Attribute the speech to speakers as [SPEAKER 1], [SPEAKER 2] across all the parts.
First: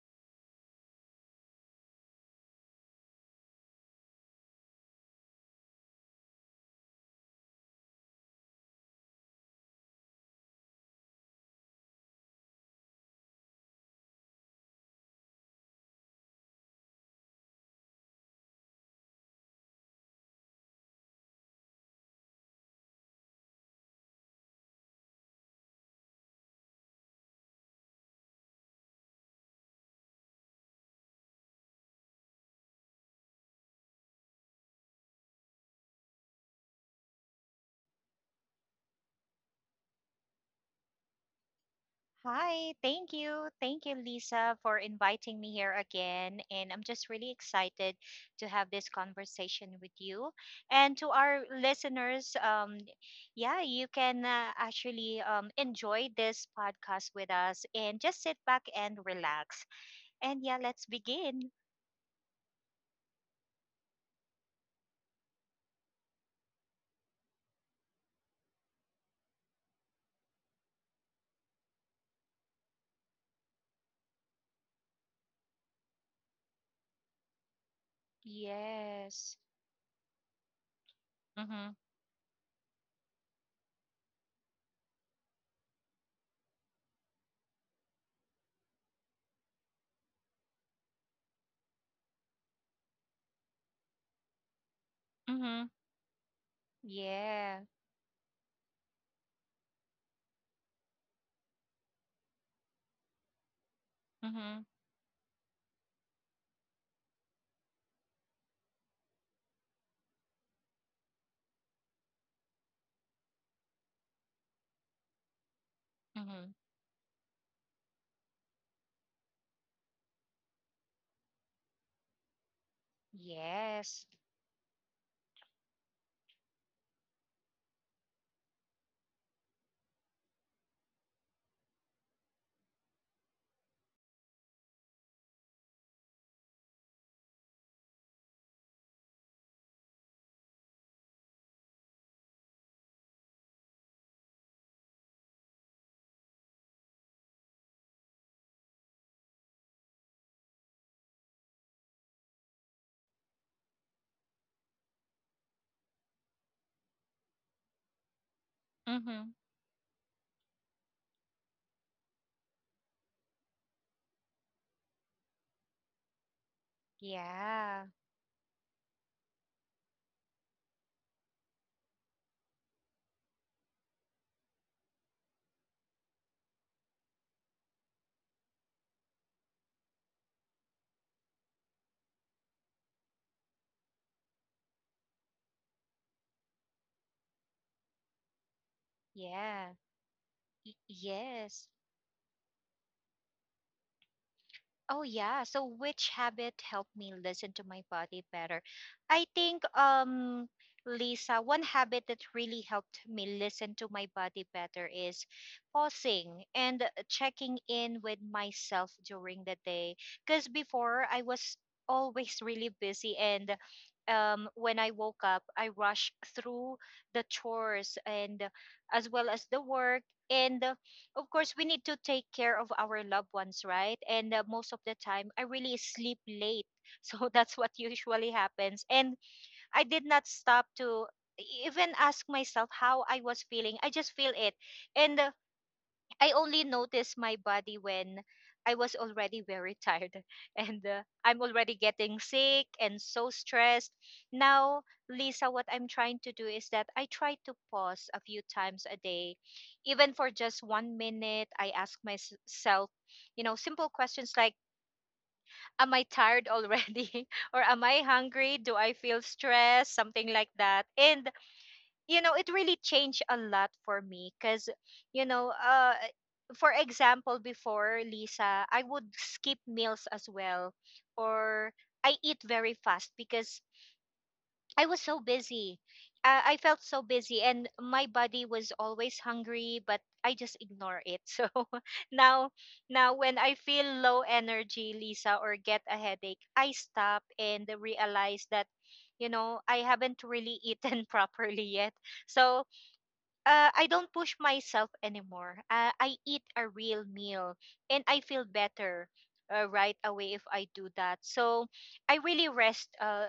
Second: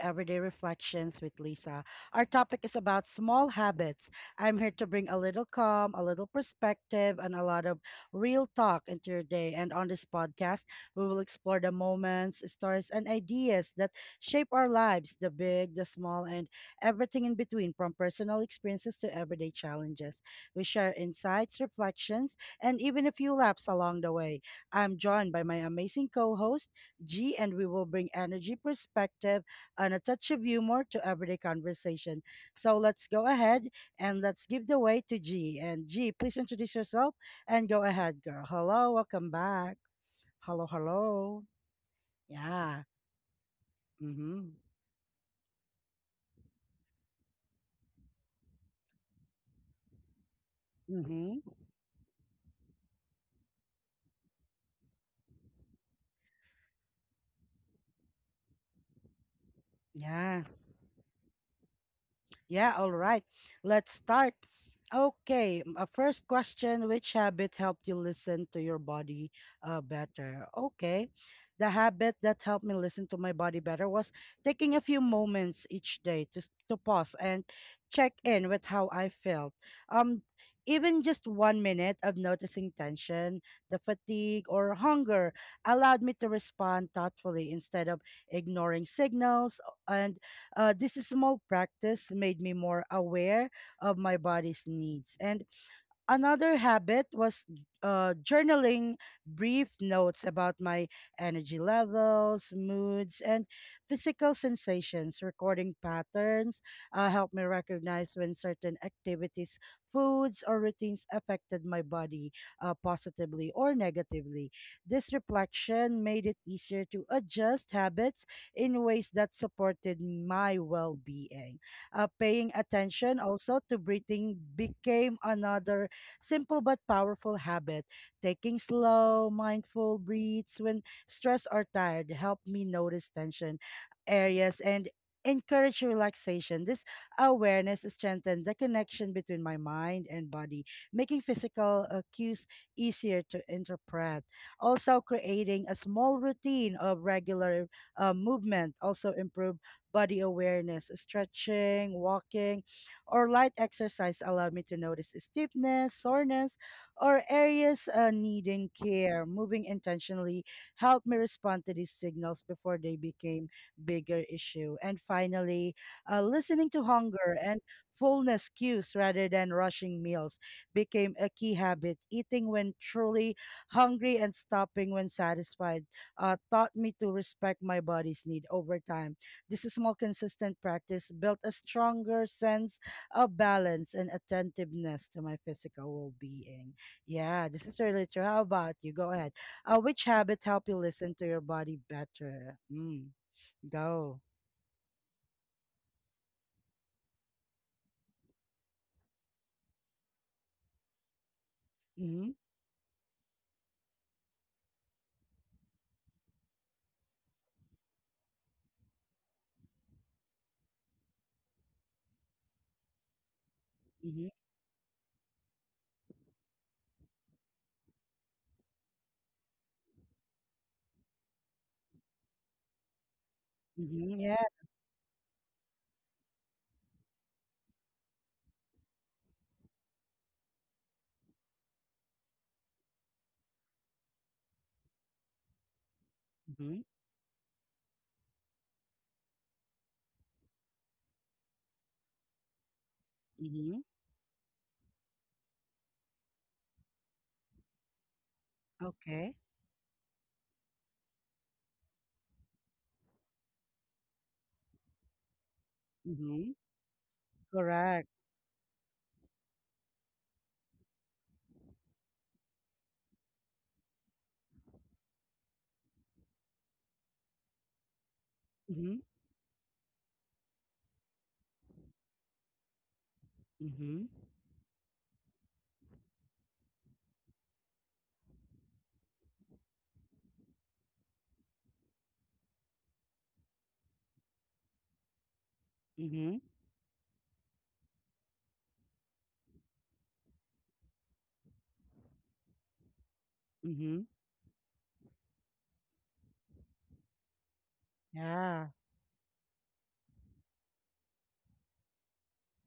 [SPEAKER 1] Everyday Reflections with Lisa. Our topic is about small habits. I'm here to bring a little calm, a little perspective, and a lot of real talk into your day. And on this podcast, we will explore the moments, stories, and ideas that shape our lives, the big, the small, and everything in between, from personal experiences to everyday challenges. We share insights, reflections, and even a few laps along the way. I'm joined by my amazing co host, G, and we will bring energy, perspective, and a touch of humor to everyday conversation. So let's go ahead and let's give the way to G. And G, please introduce yourself and go ahead, girl. Hello, welcome back. Hello, hello.
[SPEAKER 2] Hi,
[SPEAKER 1] Yeah.
[SPEAKER 2] thank you. Thank you,
[SPEAKER 1] Mm-hmm.
[SPEAKER 2] Lisa, for inviting me here again. And I'm just really excited to have this conversation with you. And to our
[SPEAKER 1] Mm-hmm.
[SPEAKER 2] listeners, yeah, you can actually enjoy this podcast with us and just sit back and relax. And yeah,
[SPEAKER 1] Yeah.
[SPEAKER 2] let's begin.
[SPEAKER 1] Yeah, all right. Let's start. Okay, first question, which habit helped you listen to your body better? Okay. The habit that helped me listen to my body better was taking a few moments each day to to pause and check in with how
[SPEAKER 2] Yes.
[SPEAKER 1] I felt. Um Even just
[SPEAKER 2] Mm-hmm.
[SPEAKER 1] 1 minute of noticing tension, the fatigue or hunger allowed me to respond thoughtfully instead of ignoring signals, and this small practice made me more aware of my body's needs.
[SPEAKER 2] Mm-hmm.
[SPEAKER 1] And another habit
[SPEAKER 2] Yeah.
[SPEAKER 1] was journaling brief notes about my energy levels, moods, and
[SPEAKER 2] Mm-hmm.
[SPEAKER 1] physical sensations. Recording patterns helped me recognize when certain activities, foods, or routines affected my body positively or negatively. This reflection
[SPEAKER 2] Mm-hmm.
[SPEAKER 1] made it easier to adjust habits in ways that supported my well being. Paying attention also
[SPEAKER 2] Yes.
[SPEAKER 1] to breathing became another simple but powerful habit. Taking slow, mindful breaths when stressed or tired, help me notice tension areas and encourage relaxation. This awareness strengthens the connection between my mind and body, making physical cues easier to interpret. Also, creating a small routine of regular movement also improve body awareness. Stretching, walking or light exercise allowed me to notice stiffness, soreness, or areas needing
[SPEAKER 2] Mm-hmm.
[SPEAKER 1] care. Moving intentionally helped me respond to these signals before they became bigger issue. And finally, listening to hunger
[SPEAKER 2] Yeah.
[SPEAKER 1] and fullness cues rather than rushing meals became a key habit. Eating when truly hungry and stopping when satisfied taught me to respect my body's need over time. This small, consistent practice built a stronger sense a balance and attentiveness to my physical well-being. Yeah, this is really true. How about you? Go ahead.
[SPEAKER 2] Yeah.
[SPEAKER 1] Which
[SPEAKER 2] Y-
[SPEAKER 1] habit help you listen to
[SPEAKER 2] yes.
[SPEAKER 1] your body better? Mm, go.
[SPEAKER 2] Oh yeah. So which habit helped me listen to my body better? I think Lisa, one habit that really
[SPEAKER 1] Mm-hmm.
[SPEAKER 2] helped me listen to my body better is pausing and checking in with myself during the day. Cuz before I was always really busy, and
[SPEAKER 1] Mm-hmm.
[SPEAKER 2] when I woke up, I rushed through the chores and as well as the work, and of course we need to take care of our loved ones, right? And
[SPEAKER 1] Mm-hmm.
[SPEAKER 2] most of
[SPEAKER 1] Yeah.
[SPEAKER 2] the time I really sleep late, so that's what usually happens. And I did not stop to even ask myself how I was feeling, I just feel it. And I only noticed
[SPEAKER 1] Mm-hmm.
[SPEAKER 2] my body when I was already very tired, and I'm already getting sick and so stressed.
[SPEAKER 1] Mm-hmm.
[SPEAKER 2] Now, Lisa, what I'm trying to do is that I try to pause a few times a day,
[SPEAKER 1] Okay.
[SPEAKER 2] even for just 1 minute. I ask myself, you know, simple questions like, am I tired
[SPEAKER 1] Mm-hmm.
[SPEAKER 2] already? Or am I hungry?
[SPEAKER 1] Correct.
[SPEAKER 2] Do I feel stressed? Something like that. And you know, it really changed a lot for me because you know uh for example, before, Lisa, I would
[SPEAKER 1] Mm-hmm.
[SPEAKER 2] skip meals as well, or I eat very fast because
[SPEAKER 1] Mm-hmm.
[SPEAKER 2] I was so busy. I felt so busy and my body was always hungry, but I just ignore it. So now now when I feel low energy, Lisa, or get a headache, I
[SPEAKER 1] Mm-hmm.
[SPEAKER 2] stop and realize that, you know, I haven't really eaten properly yet. So I don't push
[SPEAKER 1] Mm-hmm.
[SPEAKER 2] myself anymore. I eat a real meal and I feel better
[SPEAKER 1] Yeah.
[SPEAKER 2] right away if I do that. So I really rest,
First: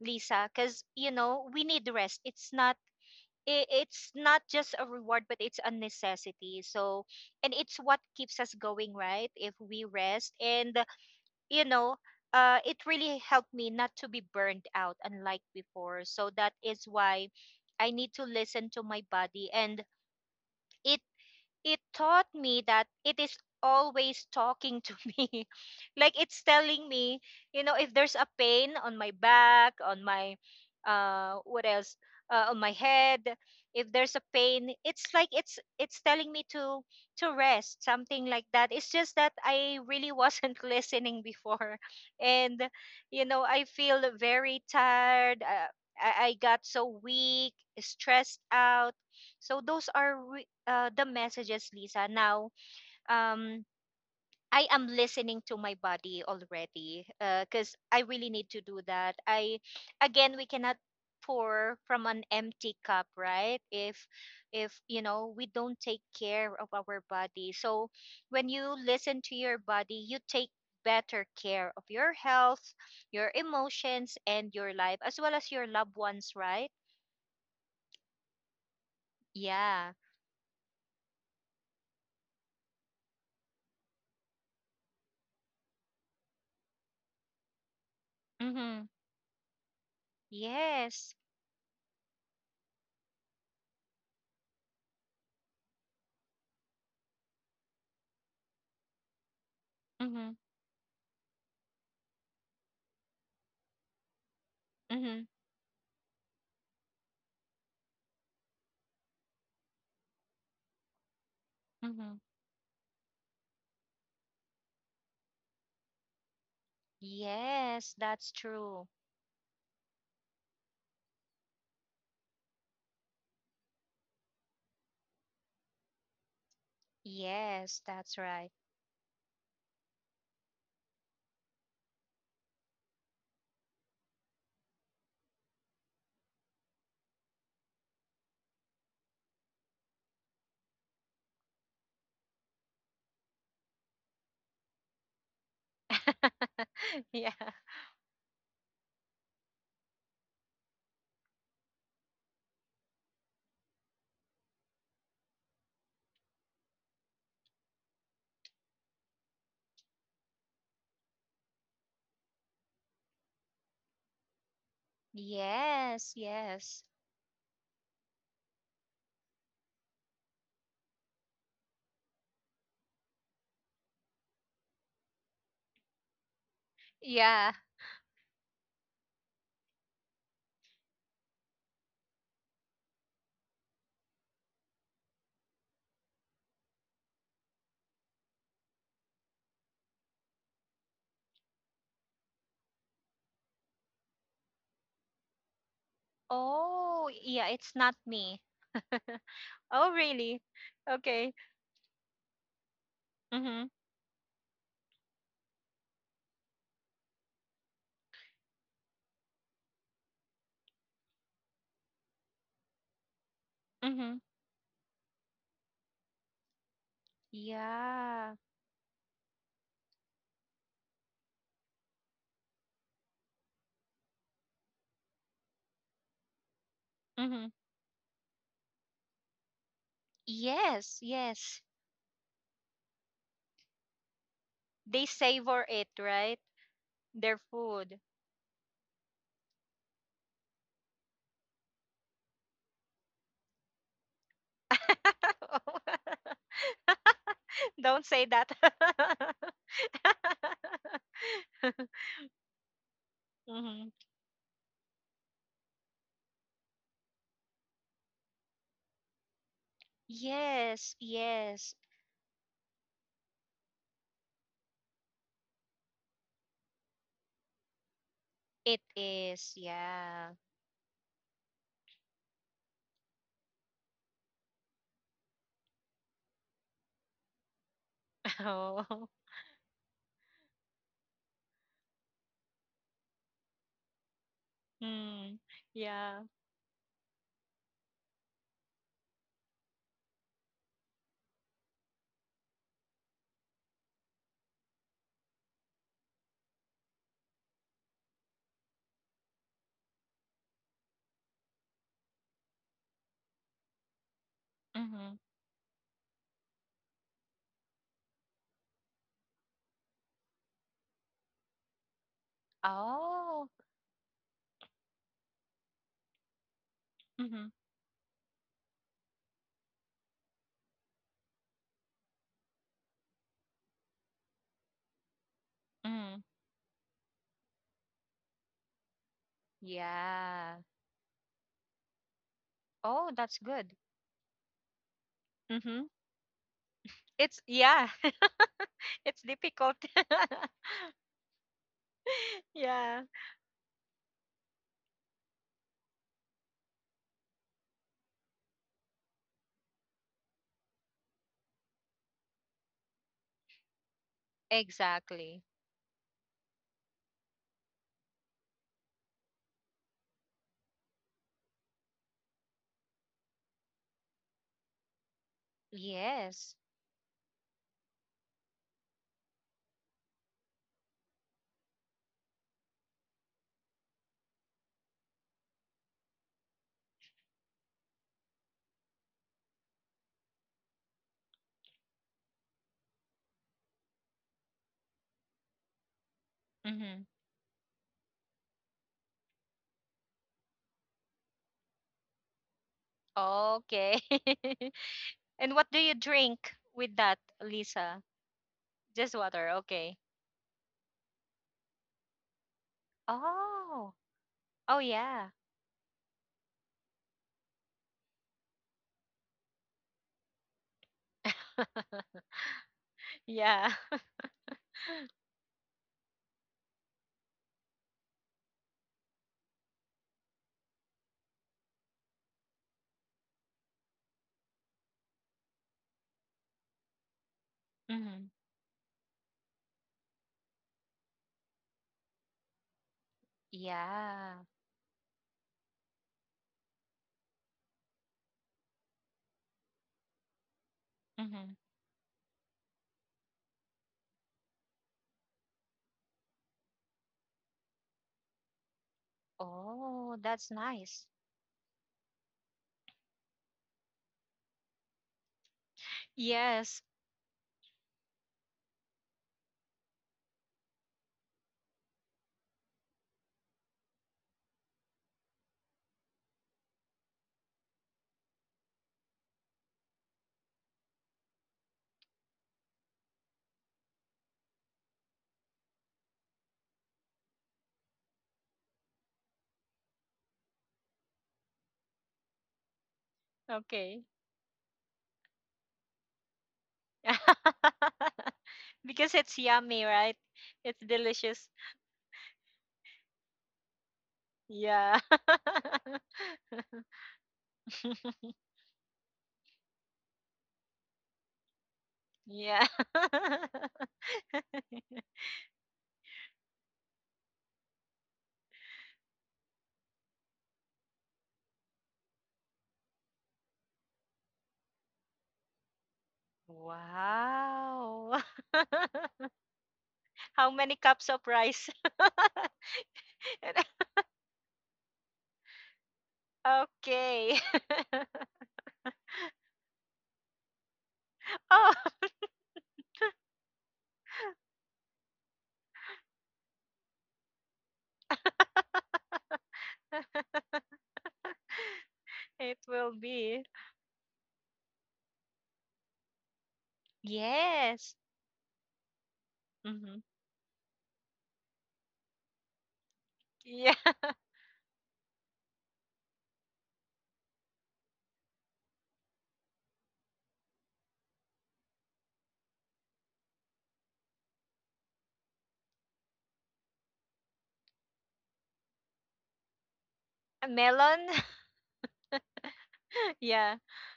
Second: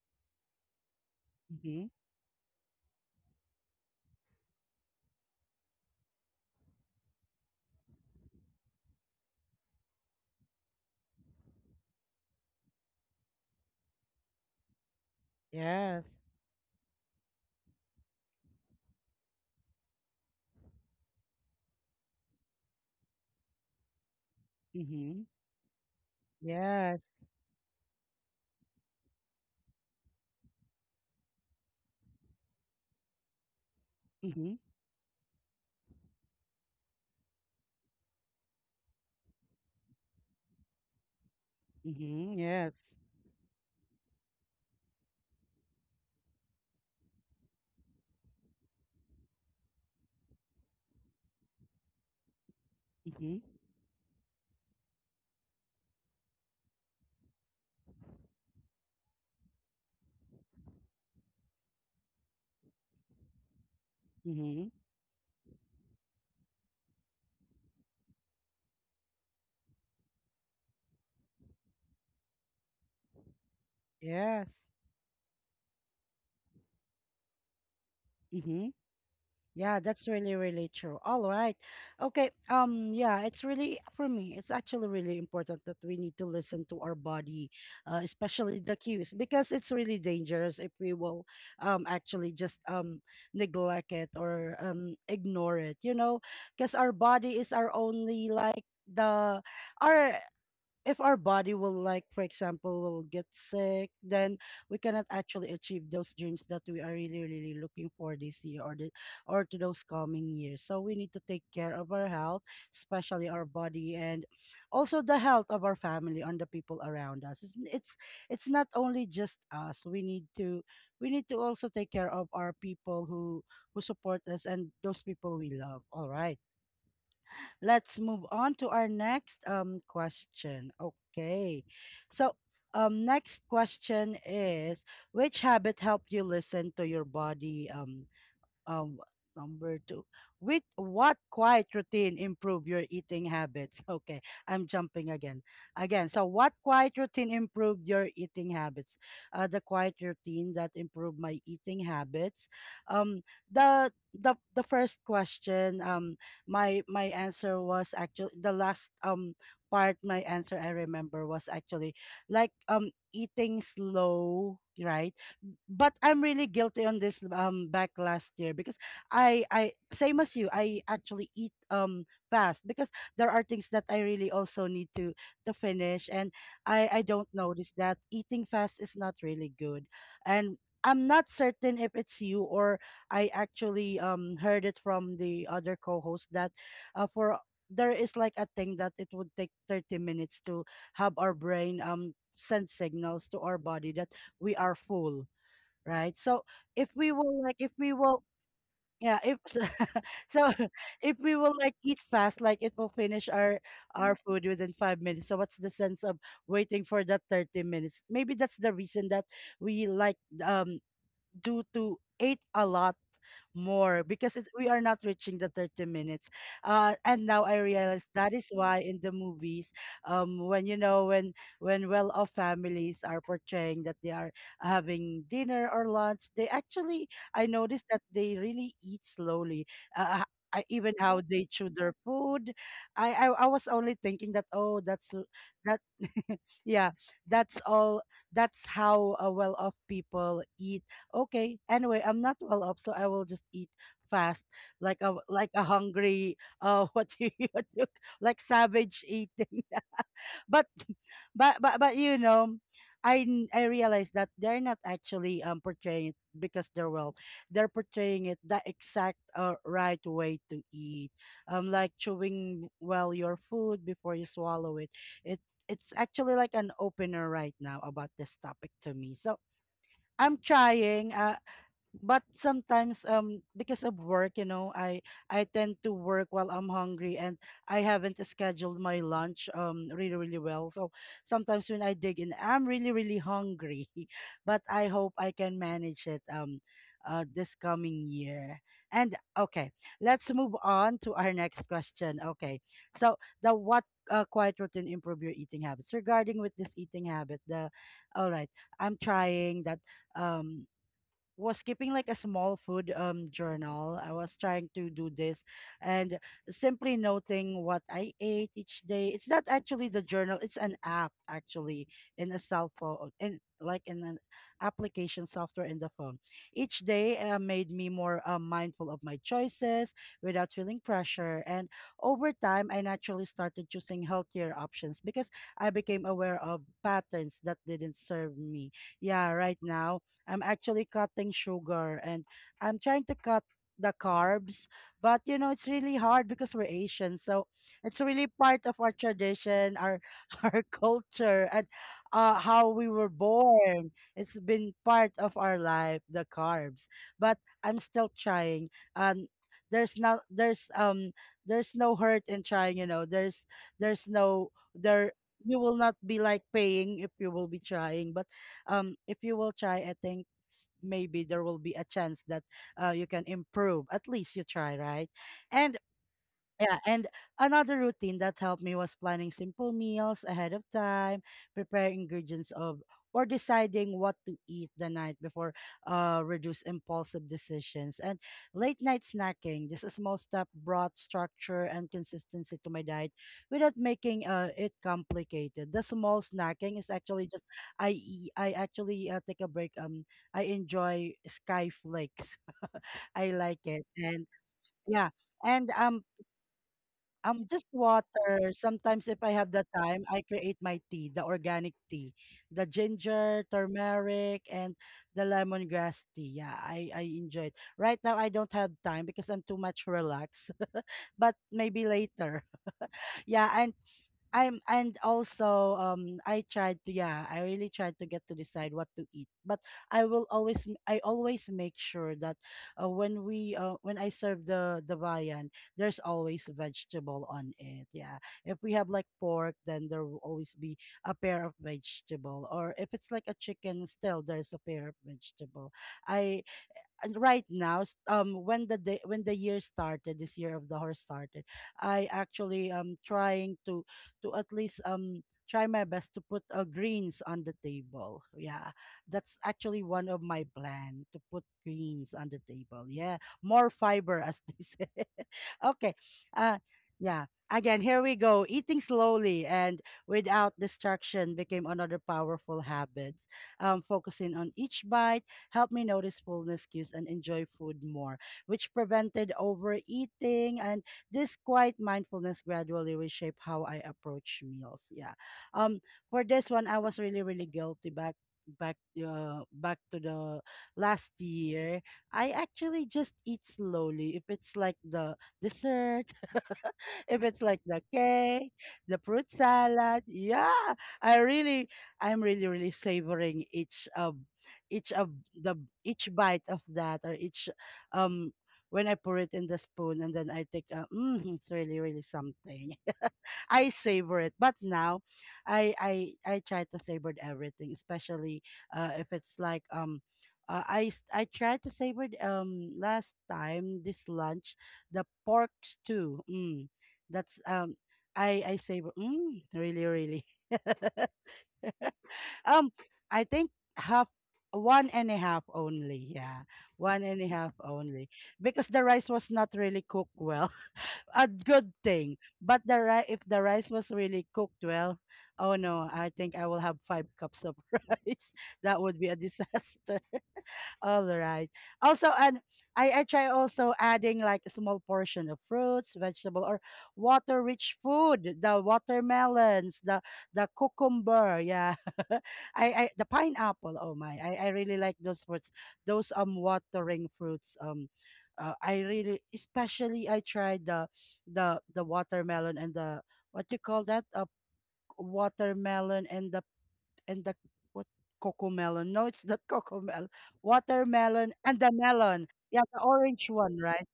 [SPEAKER 2] Lisa, because you know we
[SPEAKER 1] Mm-hmm.
[SPEAKER 2] need rest. It's not, it's not just a reward, but it's a necessity. So, and it's what keeps us going, right? If we rest and you know. It really helped me not to be burned out unlike before,
[SPEAKER 1] Yes.
[SPEAKER 2] so that is why I need to listen to my body. And it it taught me that it is always talking to
[SPEAKER 1] Mm-hmm.
[SPEAKER 2] me, like it's telling
[SPEAKER 1] Yes.
[SPEAKER 2] me, you know, if there's a pain on my back, on my, what else on my head, if there's a
[SPEAKER 1] Mm-hmm.
[SPEAKER 2] pain, it's like, it's telling me to rest, something like that. It's just that I really wasn't listening before.
[SPEAKER 1] Mm-hmm.
[SPEAKER 2] And
[SPEAKER 1] Yes.
[SPEAKER 2] you know I feel very tired. I got so weak, stressed out. So those are the messages, Lisa. Now,
[SPEAKER 1] Mm-hmm.
[SPEAKER 2] um, I am listening to my body already because I really need to do that. I, again, we cannot pour from an empty cup, right?
[SPEAKER 1] Mm-hmm.
[SPEAKER 2] If you know, we don't take care of our body. So, when you listen to your body, you take better care of your health, your emotions, and
[SPEAKER 1] Yes.
[SPEAKER 2] your life, as well as your loved ones, right?
[SPEAKER 1] Mm-hmm. Yeah,
[SPEAKER 2] Yeah.
[SPEAKER 1] that's really, really true. All right. Okay. Yeah, it's really for me, it's actually really important that we need to listen to our body, especially the
[SPEAKER 2] Mm-hmm.
[SPEAKER 1] cues, because it's really dangerous if we
[SPEAKER 2] Yes.
[SPEAKER 1] will actually just neglect it or ignore it, you know, because our body is our only like the our,
[SPEAKER 2] Mm-hmm.
[SPEAKER 1] if our body will like for example will get sick, then we cannot
[SPEAKER 2] Mm-hmm.
[SPEAKER 1] actually achieve those dreams that we are really really looking for this year or the or to those coming years. So we need to take care of our
[SPEAKER 2] Mm-hmm.
[SPEAKER 1] health, especially our body, and also the health of our family and the people around us. it's
[SPEAKER 2] Yes,
[SPEAKER 1] it's,
[SPEAKER 2] that's
[SPEAKER 1] it's not
[SPEAKER 2] true.
[SPEAKER 1] only just us. We need to, we need to also take care of our people who support us and those people we love. All right,
[SPEAKER 2] Yes,
[SPEAKER 1] let's
[SPEAKER 2] that's
[SPEAKER 1] move
[SPEAKER 2] right.
[SPEAKER 1] on to our next question. Okay. So, next question is, which habit helped you listen to your body um number two, with what quiet routine improve your eating habits? Okay, I'm jumping again so what quiet routine
[SPEAKER 2] Yeah.
[SPEAKER 1] improved your eating habits? Uh, the quiet routine that improved my eating habits, um the the first question, my my answer was actually the last part. My answer I remember was actually like eating slow, right? But
[SPEAKER 2] Yes,
[SPEAKER 1] I'm really guilty
[SPEAKER 2] yes.
[SPEAKER 1] on this back last year because I same as you, I actually eat fast because there are things that I really also need to finish, and I don't
[SPEAKER 2] Yeah.
[SPEAKER 1] notice that eating fast is not really good. And I'm not certain if it's you or I actually heard it from the other co-host that for there is like a thing that it would take 30 minutes to have our brain send signals to our body that we are full, right? So if
[SPEAKER 2] Oh,
[SPEAKER 1] we will
[SPEAKER 2] yeah,
[SPEAKER 1] like, if
[SPEAKER 2] it's
[SPEAKER 1] we
[SPEAKER 2] not
[SPEAKER 1] will
[SPEAKER 2] me.
[SPEAKER 1] yeah, if
[SPEAKER 2] Oh, really?
[SPEAKER 1] so if
[SPEAKER 2] Okay.
[SPEAKER 1] we will like eat fast, like it will finish
[SPEAKER 2] Mhm.
[SPEAKER 1] our food within 5 minutes, so what's the sense of waiting for that 30 minutes? Maybe that's the reason that we like um do to eat a lot more
[SPEAKER 2] Mhm.
[SPEAKER 1] because it's, we are not reaching the 30 minutes. Uh, and now I realize that
[SPEAKER 2] Yeah.
[SPEAKER 1] is why in the movies, when you know when well-off families are portraying that they are having dinner or lunch, they actually, I
[SPEAKER 2] Mhm.
[SPEAKER 1] noticed that they really eat slowly. Uh, I, even
[SPEAKER 2] Yes,
[SPEAKER 1] how they
[SPEAKER 2] yes.
[SPEAKER 1] chew their food, I was only thinking that oh,
[SPEAKER 2] They
[SPEAKER 1] that's
[SPEAKER 2] savor
[SPEAKER 1] that
[SPEAKER 2] it, right?
[SPEAKER 1] yeah,
[SPEAKER 2] Their
[SPEAKER 1] that's
[SPEAKER 2] food.
[SPEAKER 1] all, that's how well-off people eat. Okay, anyway, I'm not well up, so I will just eat fast like a hungry what you
[SPEAKER 2] Don't say
[SPEAKER 1] like,
[SPEAKER 2] that.
[SPEAKER 1] savage eating but but you know, I
[SPEAKER 2] Mhm.
[SPEAKER 1] realized that they're not actually portraying it because they're well, they're portraying it the exact right way to
[SPEAKER 2] Yes,
[SPEAKER 1] eat,
[SPEAKER 2] yes.
[SPEAKER 1] like chewing well your food before you swallow it. It it's actually like an opener right now about this topic
[SPEAKER 2] It
[SPEAKER 1] to me, so
[SPEAKER 2] is, yeah.
[SPEAKER 1] I'm trying. But sometimes because of work, you know, I tend to work while I'm hungry and I haven't scheduled my
[SPEAKER 2] Oh,
[SPEAKER 1] lunch really really well, so sometimes when I dig in I'm really really hungry but I hope I
[SPEAKER 2] mm,
[SPEAKER 1] can manage
[SPEAKER 2] yeah.
[SPEAKER 1] it this coming year. And okay, let's move on to our next question. Okay, so the what quiet routine improve your eating habits regarding with this eating habit, the, all right, I'm trying that, um was keeping like a small food journal. I was trying to do
[SPEAKER 2] Mm-hmm.
[SPEAKER 1] this and simply noting what I ate each day. It's not actually the journal, it's an app actually in a cell phone, in
[SPEAKER 2] Oh,
[SPEAKER 1] like in an application software in the phone. Each day
[SPEAKER 2] mm-hmm.
[SPEAKER 1] made me more mindful of my choices without feeling pressure, and over time I naturally started choosing healthier options because I became
[SPEAKER 2] Mm,
[SPEAKER 1] aware of patterns that didn't serve me. Yeah, right now I'm
[SPEAKER 2] yeah.
[SPEAKER 1] actually cutting sugar and I'm trying
[SPEAKER 2] Oh,
[SPEAKER 1] to
[SPEAKER 2] that's
[SPEAKER 1] cut
[SPEAKER 2] good.
[SPEAKER 1] the carbs. But you know, it's
[SPEAKER 2] Mm-hmm.
[SPEAKER 1] really hard because we're Asian.
[SPEAKER 2] It's,
[SPEAKER 1] So
[SPEAKER 2] yeah,
[SPEAKER 1] it's really part of our
[SPEAKER 2] it's difficult.
[SPEAKER 1] tradition, our our culture, and how we
[SPEAKER 2] Yeah,
[SPEAKER 1] were born. It's been part of our life, the carbs. But I'm still trying. And there's not there's there's no hurt in trying, you know. There's no there
[SPEAKER 2] exactly.
[SPEAKER 1] You will not be like paying if you will be trying, but if you will try, I think maybe there will be a chance that you can improve. At least you try, right? And
[SPEAKER 2] Yes.
[SPEAKER 1] yeah, and another routine that helped me was planning simple meals ahead of time, preparing ingredients of or deciding what to eat the night before reduce impulsive decisions and late night snacking. This small step brought structure and consistency to my diet without making it complicated. The small snacking is
[SPEAKER 2] Mm-hmm.
[SPEAKER 1] actually just, I actually take a break um, I enjoy sky flakes. I like it,
[SPEAKER 2] Okay.
[SPEAKER 1] and yeah,
[SPEAKER 2] And what
[SPEAKER 1] and
[SPEAKER 2] do you drink with that,
[SPEAKER 1] just
[SPEAKER 2] Lisa?
[SPEAKER 1] water. Sometimes
[SPEAKER 2] Just
[SPEAKER 1] if I
[SPEAKER 2] water,
[SPEAKER 1] have the
[SPEAKER 2] okay.
[SPEAKER 1] time, I create my tea, the organic tea, the ginger,
[SPEAKER 2] Oh,
[SPEAKER 1] turmeric, and
[SPEAKER 2] oh,
[SPEAKER 1] the
[SPEAKER 2] yeah.
[SPEAKER 1] lemongrass tea. Yeah, I enjoy it. Right now, I don't have time because I'm too much relaxed. But maybe later. Yeah,
[SPEAKER 2] Yeah.
[SPEAKER 1] and I'm and also I really tried to get to decide what to eat. But I will always I always make sure that when I serve the viand, there's always vegetable on it.
[SPEAKER 2] Mm-hmm.
[SPEAKER 1] Yeah, if we have like pork, then there will always be a pair of vegetable, or if it's like a chicken, still
[SPEAKER 2] Yeah.
[SPEAKER 1] there's a pair of vegetable. I and right now, s- when the day when the year started, this year of the horse started,
[SPEAKER 2] Mm-hmm.
[SPEAKER 1] I actually trying to at least, try my best to put greens on the table. Yeah, that's actually one
[SPEAKER 2] Oh,
[SPEAKER 1] of my
[SPEAKER 2] that's nice.
[SPEAKER 1] plan to put greens on the table. Yeah, more fiber, as they say. Okay. uh
[SPEAKER 2] Yes.
[SPEAKER 1] yeah, again, here we go, eating slowly, and without distraction became another powerful habit. Focusing on each bite helped me notice fullness cues and enjoy food more, which prevented overeating. And this quiet mindfulness gradually reshaped how I approach meals. Yeah. Um, for this one, I was really, really guilty back back to the last year. I actually just eat
[SPEAKER 2] Okay.
[SPEAKER 1] slowly if it's like the dessert, if it's like the cake, the
[SPEAKER 2] Because
[SPEAKER 1] fruit
[SPEAKER 2] it's yummy,
[SPEAKER 1] salad,
[SPEAKER 2] right? It's
[SPEAKER 1] yeah, I
[SPEAKER 2] delicious.
[SPEAKER 1] really, I'm really, really savoring each
[SPEAKER 2] Yeah.
[SPEAKER 1] of the each bite of that, or each, um when I pour it in the spoon, and then I take a mm, it's really, really
[SPEAKER 2] Yeah.
[SPEAKER 1] something. I savor it. But now, I I I try to savor everything, especially if it's like. I s- I tried to savor it, last time this lunch, the pork stew. Mm, that's
[SPEAKER 2] Wow.
[SPEAKER 1] I savor, mm, really, really.
[SPEAKER 2] How many cups of rice?
[SPEAKER 1] um, I think half, one and a half only. Yeah, one and a
[SPEAKER 2] Okay.
[SPEAKER 1] half only, because the rice was not really cooked well, a
[SPEAKER 2] Oh,
[SPEAKER 1] good thing. But the if the rice was really cooked well, oh no, I think I will have 5 cups of rice. That would be a disaster. All right. Also, and
[SPEAKER 2] it will
[SPEAKER 1] I try
[SPEAKER 2] be.
[SPEAKER 1] also adding like a small portion of fruits, vegetable, or water-rich
[SPEAKER 2] Yes.
[SPEAKER 1] food. The watermelons,
[SPEAKER 2] Hmm.
[SPEAKER 1] the cucumber, yeah. I the pineapple.
[SPEAKER 2] Yeah.
[SPEAKER 1] Oh my, I really like those fruits. Those watering fruits. I really, especially I tried the the watermelon, and the, what you call that? Watermelon, and the, and the, what, cocoa melon? No, it's not cocomelon.
[SPEAKER 2] Melon?
[SPEAKER 1] Watermelon and the melon. Yeah, the orange
[SPEAKER 2] Yeah.
[SPEAKER 1] one, right?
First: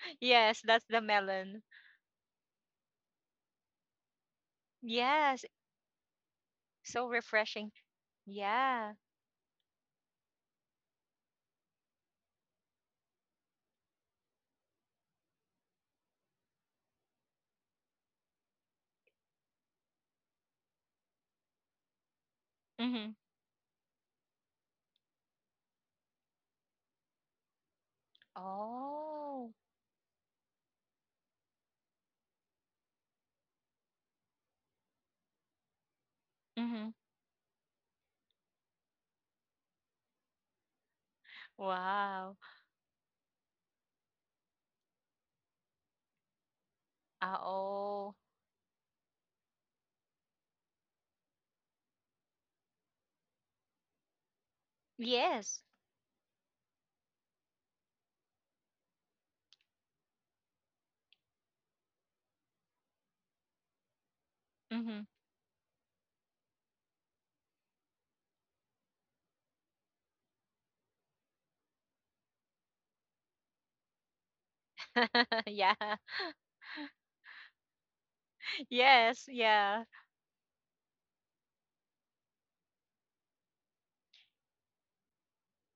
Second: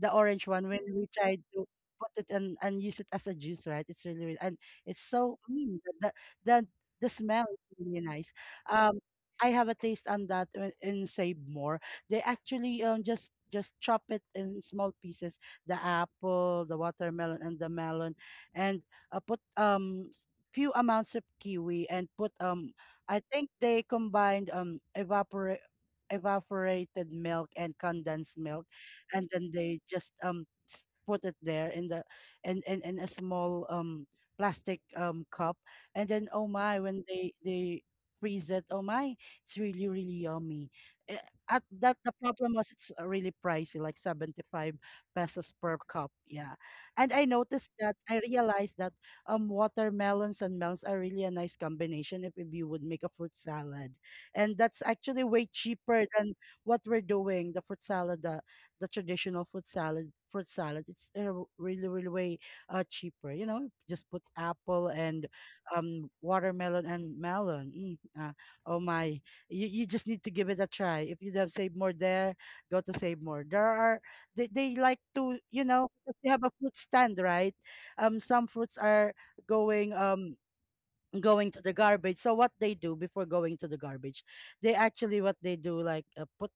[SPEAKER 1] The orange
[SPEAKER 2] Yes,
[SPEAKER 1] one, when
[SPEAKER 2] that's the
[SPEAKER 1] we tried
[SPEAKER 2] melon.
[SPEAKER 1] to put it, and use it as a juice, right? It's really, really, and it's so,
[SPEAKER 2] Yes.
[SPEAKER 1] mm, the the
[SPEAKER 2] So
[SPEAKER 1] smell is
[SPEAKER 2] refreshing.
[SPEAKER 1] really nice.
[SPEAKER 2] Yeah.
[SPEAKER 1] Um, I have a taste on that in Save More. They actually just chop it in small pieces, the apple, the watermelon, and the melon, and put few amounts of kiwi, and put,
[SPEAKER 2] Mm-hmm.
[SPEAKER 1] I think they combined, evaporated milk and condensed milk, and
[SPEAKER 2] Oh.
[SPEAKER 1] then they just put it there in the in a small, plastic, cup. And then, oh my,
[SPEAKER 2] Mm-hmm.
[SPEAKER 1] when they freeze it, oh my, it's really, really yummy. Eh, at that, the
[SPEAKER 2] Wow.
[SPEAKER 1] problem was, it's really pricey, like 75 pesos per cup. Yeah, and
[SPEAKER 2] Ah,
[SPEAKER 1] I
[SPEAKER 2] oh.
[SPEAKER 1] realized that, watermelons and melons are really a nice combination if you would make a fruit salad. And that's actually way
[SPEAKER 2] Yes.
[SPEAKER 1] cheaper than what we're doing, the fruit salad, the traditional fruit salad. It's really, really way, cheaper, you know, just put apple and
[SPEAKER 2] Mm-hmm.
[SPEAKER 1] watermelon and melon, mm, oh my, you just need to give it a try. If you don't save more there, go to Save More, there are, they like to, you know, because they have a fruit
[SPEAKER 2] Yeah.
[SPEAKER 1] stand, right? Some fruits are going,
[SPEAKER 2] Yes. Yeah.
[SPEAKER 1] going to the garbage. So what they do before going to the garbage, they actually, what they do, like, put,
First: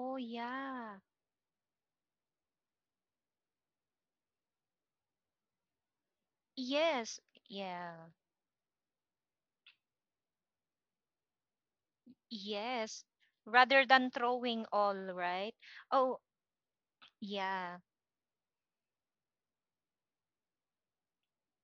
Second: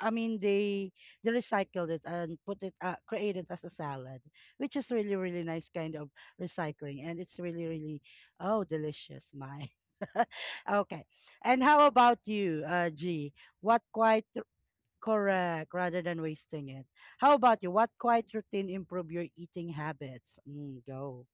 [SPEAKER 1] I mean they,
[SPEAKER 2] yeah.
[SPEAKER 1] recycled it and put it, create it as a salad, which is really, really nice kind of recycling.
[SPEAKER 2] Yes.
[SPEAKER 1] And it's really,
[SPEAKER 2] Yeah.
[SPEAKER 1] really, oh, delicious my. Okay. And how about you,
[SPEAKER 2] Yes.
[SPEAKER 1] uh, G?
[SPEAKER 2] Rather
[SPEAKER 1] What
[SPEAKER 2] than
[SPEAKER 1] quite
[SPEAKER 2] throwing all, right?
[SPEAKER 1] correct,
[SPEAKER 2] Oh,
[SPEAKER 1] rather than wasting it. How
[SPEAKER 2] yeah.
[SPEAKER 1] about you? What quiet routine improve your eating habits? Mm, go.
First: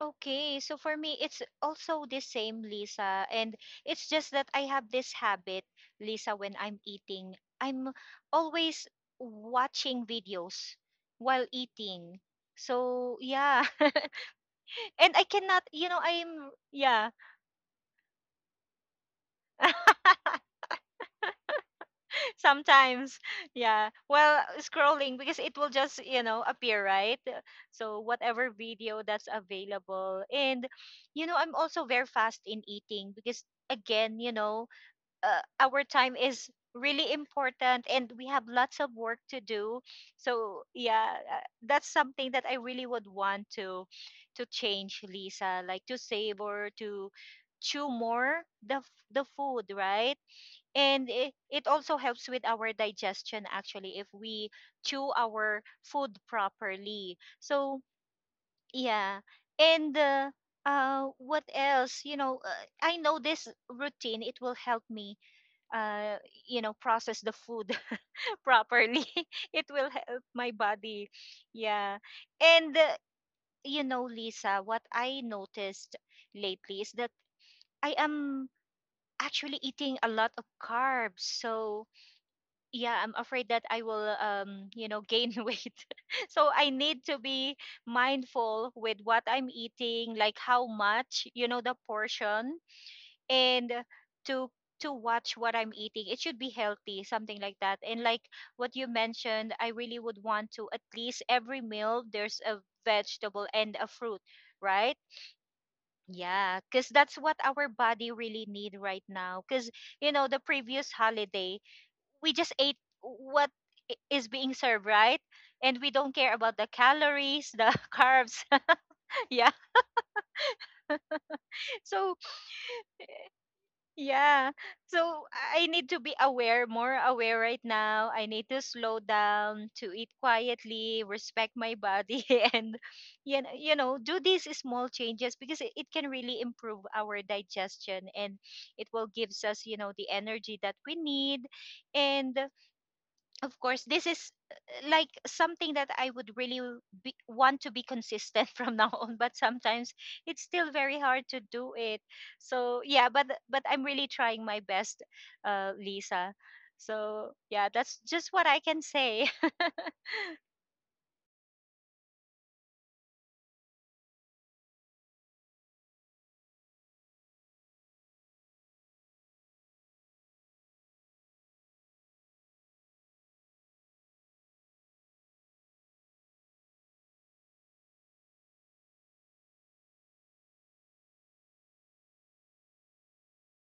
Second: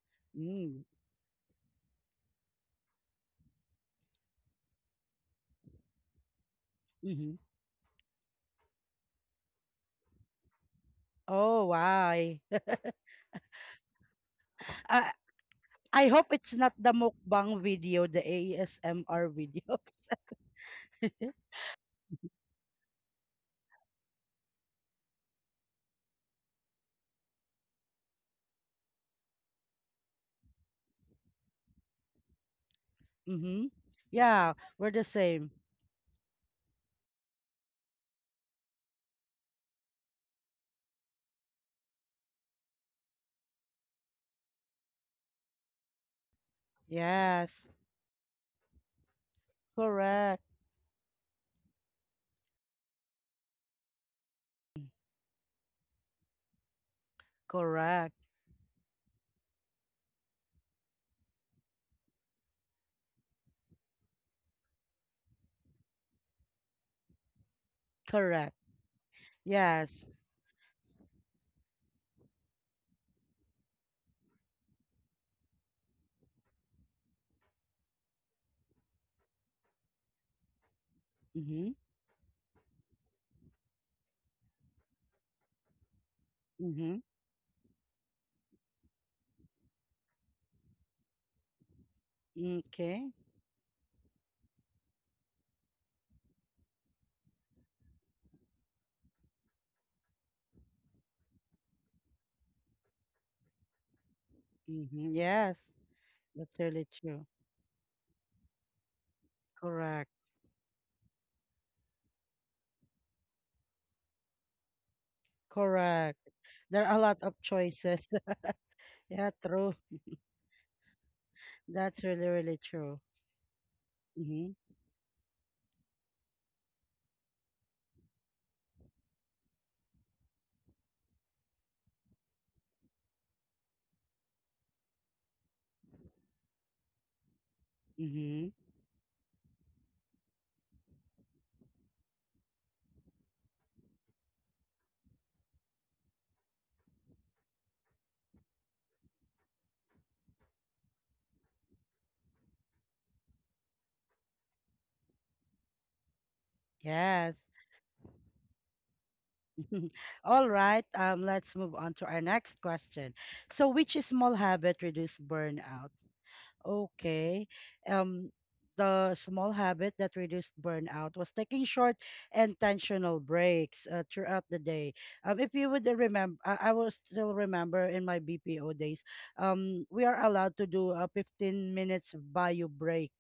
[SPEAKER 2] Okay, so
[SPEAKER 1] Mm.
[SPEAKER 2] for me, it's also the same, Lisa. And it's just that I have this habit, Lisa, when I'm eating,
[SPEAKER 1] Mm-hmm.
[SPEAKER 2] I'm always watching videos while
[SPEAKER 1] Oh,
[SPEAKER 2] eating.
[SPEAKER 1] why?
[SPEAKER 2] So, yeah. And
[SPEAKER 1] Uh,
[SPEAKER 2] I cannot, you know,
[SPEAKER 1] I hope
[SPEAKER 2] I'm,
[SPEAKER 1] it's not the
[SPEAKER 2] yeah,
[SPEAKER 1] mukbang video, the ASMR videos.
[SPEAKER 2] sometimes, yeah, while scrolling because it will just, you know, appear, right? So, whatever video that's available. And, you know, I'm also very fast in eating because,
[SPEAKER 1] Mm-hmm.
[SPEAKER 2] again, you know,
[SPEAKER 1] Yeah, we're the same.
[SPEAKER 2] our time is really important and we have lots of work to do, so yeah, that's something that I really would want to change, Lisa, like to savor, to chew
[SPEAKER 1] Yes.
[SPEAKER 2] more the f- the food, right?
[SPEAKER 1] Correct.
[SPEAKER 2] And it also helps with our digestion actually, if we chew our food properly, so
[SPEAKER 1] Correct.
[SPEAKER 2] yeah. And what else you know, I know this routine it will help me uh, you know, process the food
[SPEAKER 1] Correct.
[SPEAKER 2] properly. It will help
[SPEAKER 1] Yes.
[SPEAKER 2] my body, yeah. And you know, Lisa, what I noticed lately is that I am actually eating a lot of carbs, so
[SPEAKER 1] Mm-hmm.
[SPEAKER 2] yeah, I'm afraid that I will you know, gain weight. So I need to
[SPEAKER 1] Mm-hmm.
[SPEAKER 2] be mindful with what I'm eating, like how much, you know, the portion.
[SPEAKER 1] Mm, okay.
[SPEAKER 2] And to watch what I'm eating. It should be healthy, something like that. And like what you mentioned, I really would want to at least every meal there's a vegetable and a fruit, right?
[SPEAKER 1] Mm-hmm. Yes.
[SPEAKER 2] Yeah, because
[SPEAKER 1] That's
[SPEAKER 2] that's
[SPEAKER 1] really
[SPEAKER 2] what our
[SPEAKER 1] true.
[SPEAKER 2] body really need right now. Because you know the
[SPEAKER 1] Correct.
[SPEAKER 2] previous holiday we just ate what is being served, right? And we don't care about
[SPEAKER 1] Correct.
[SPEAKER 2] the
[SPEAKER 1] There are a
[SPEAKER 2] calories,
[SPEAKER 1] lot
[SPEAKER 2] the
[SPEAKER 1] of
[SPEAKER 2] carbs.
[SPEAKER 1] choices.
[SPEAKER 2] Yeah.
[SPEAKER 1] Yeah, true.
[SPEAKER 2] So.
[SPEAKER 1] That's really, really true.
[SPEAKER 2] Yeah.
[SPEAKER 1] Mm-hmm.
[SPEAKER 2] So I need to be aware, more aware right now. I need to slow down, to eat quietly, respect my body, and you know, do these small changes because it can really improve our digestion and it
[SPEAKER 1] Mm-hmm.
[SPEAKER 2] will gives us, you know, the energy that we need. And of course this is like something that I would really want to be consistent from now on, but sometimes it's still very hard to do it, so yeah. But I'm really trying my best, Lisa. So yeah,
[SPEAKER 1] Yes.
[SPEAKER 2] that's just what I can say.
[SPEAKER 1] All right, let's move on to our next question. So, which small habit reduce burnout? Okay. Um, the small habit that reduced burnout was taking short, intentional breaks throughout the day. If you would remember, I will still remember, in my BPO days, we are allowed to do a 15 minutes bio break.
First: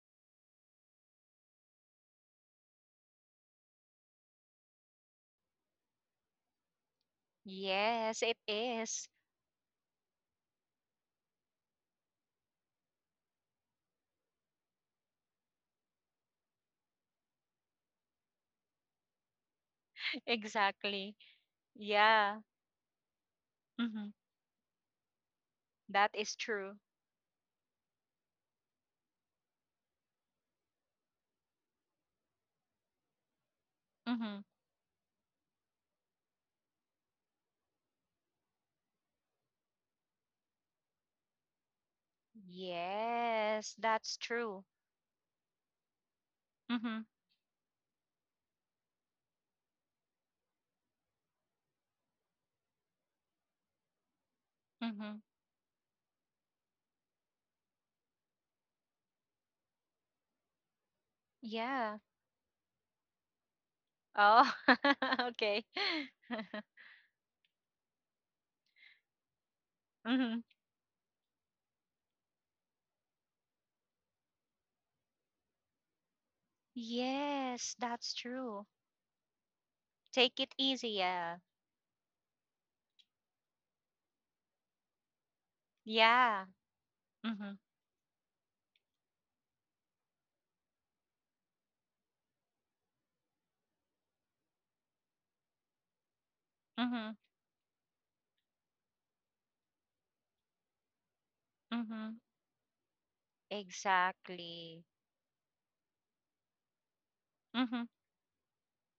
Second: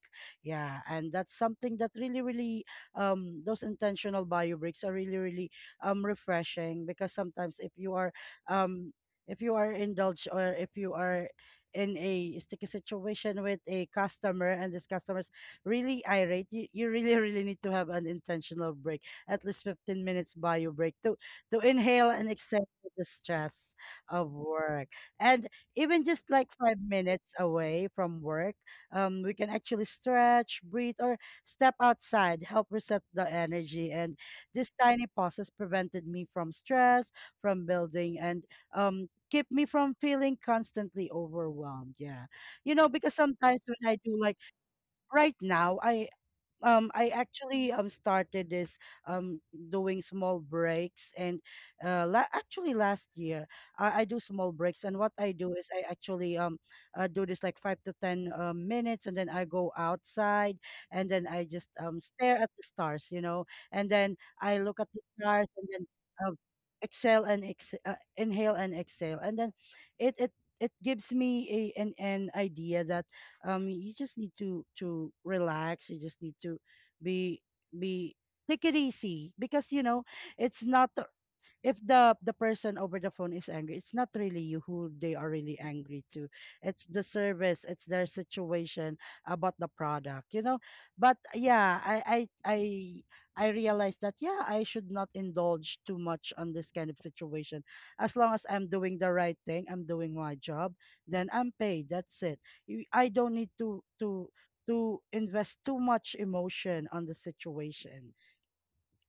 [SPEAKER 1] Yeah, and that's something that really, really, those intentional bio breaks are really, really, refreshing, because sometimes if you are,
[SPEAKER 2] Yes it
[SPEAKER 1] um,
[SPEAKER 2] is.
[SPEAKER 1] if you are indulged, or if you are in a sticky situation with a customer, and this customer's really irate, you really, really need to have an intentional break, at least 15 minutes bio break
[SPEAKER 2] Exactly.
[SPEAKER 1] to inhale and
[SPEAKER 2] Yeah.
[SPEAKER 1] exhale the stress
[SPEAKER 2] Hmm.
[SPEAKER 1] of work. And even
[SPEAKER 2] That
[SPEAKER 1] just
[SPEAKER 2] is
[SPEAKER 1] like
[SPEAKER 2] true.
[SPEAKER 1] 5 minutes away from work, we can actually stretch, breathe, or step outside, help reset the energy. And
[SPEAKER 2] Hmm.
[SPEAKER 1] this tiny pauses prevented me from stress, from building, and um, keep me from feeling constantly overwhelmed. Yeah. You know, because sometimes
[SPEAKER 2] Yes,
[SPEAKER 1] when I do
[SPEAKER 2] that's
[SPEAKER 1] like
[SPEAKER 2] true.
[SPEAKER 1] right now, I
[SPEAKER 2] Hmm.
[SPEAKER 1] actually started this, um doing small breaks, and actually last year, I do small breaks. And what
[SPEAKER 2] Hmm.
[SPEAKER 1] I do is, I actually do this like 5 to 10 minutes, and then I go outside, and then I just
[SPEAKER 2] Yeah.
[SPEAKER 1] stare at the stars, you know. And then I
[SPEAKER 2] Oh,
[SPEAKER 1] look at the stars, and
[SPEAKER 2] okay.
[SPEAKER 1] then, um, exhale and inhale and exhale, and then it it
[SPEAKER 2] Mm-hmm.
[SPEAKER 1] it gives me a, an idea that, you just need to relax, you just need to be
[SPEAKER 2] Yes,
[SPEAKER 1] be
[SPEAKER 2] that's
[SPEAKER 1] take it
[SPEAKER 2] true.
[SPEAKER 1] easy, because, you know,
[SPEAKER 2] Take
[SPEAKER 1] it's
[SPEAKER 2] it
[SPEAKER 1] not,
[SPEAKER 2] easy, yeah.
[SPEAKER 1] if the person over the phone is angry, it's not really you who they are really angry to.
[SPEAKER 2] Yeah.
[SPEAKER 1] It's the service,
[SPEAKER 2] Mm-hmm.
[SPEAKER 1] it's their situation about the product, you know. But yeah, I I realized that, yeah, I should not indulge too much on this kind of
[SPEAKER 2] Mm-hmm.
[SPEAKER 1] situation. As long as I'm doing the right thing, I'm doing my job, then I'm paid. That's
[SPEAKER 2] Mm-hmm.
[SPEAKER 1] it. You, I don't need to to
[SPEAKER 2] Exactly.
[SPEAKER 1] to invest too much emotion on the
[SPEAKER 2] Mm-hmm.
[SPEAKER 1] situation,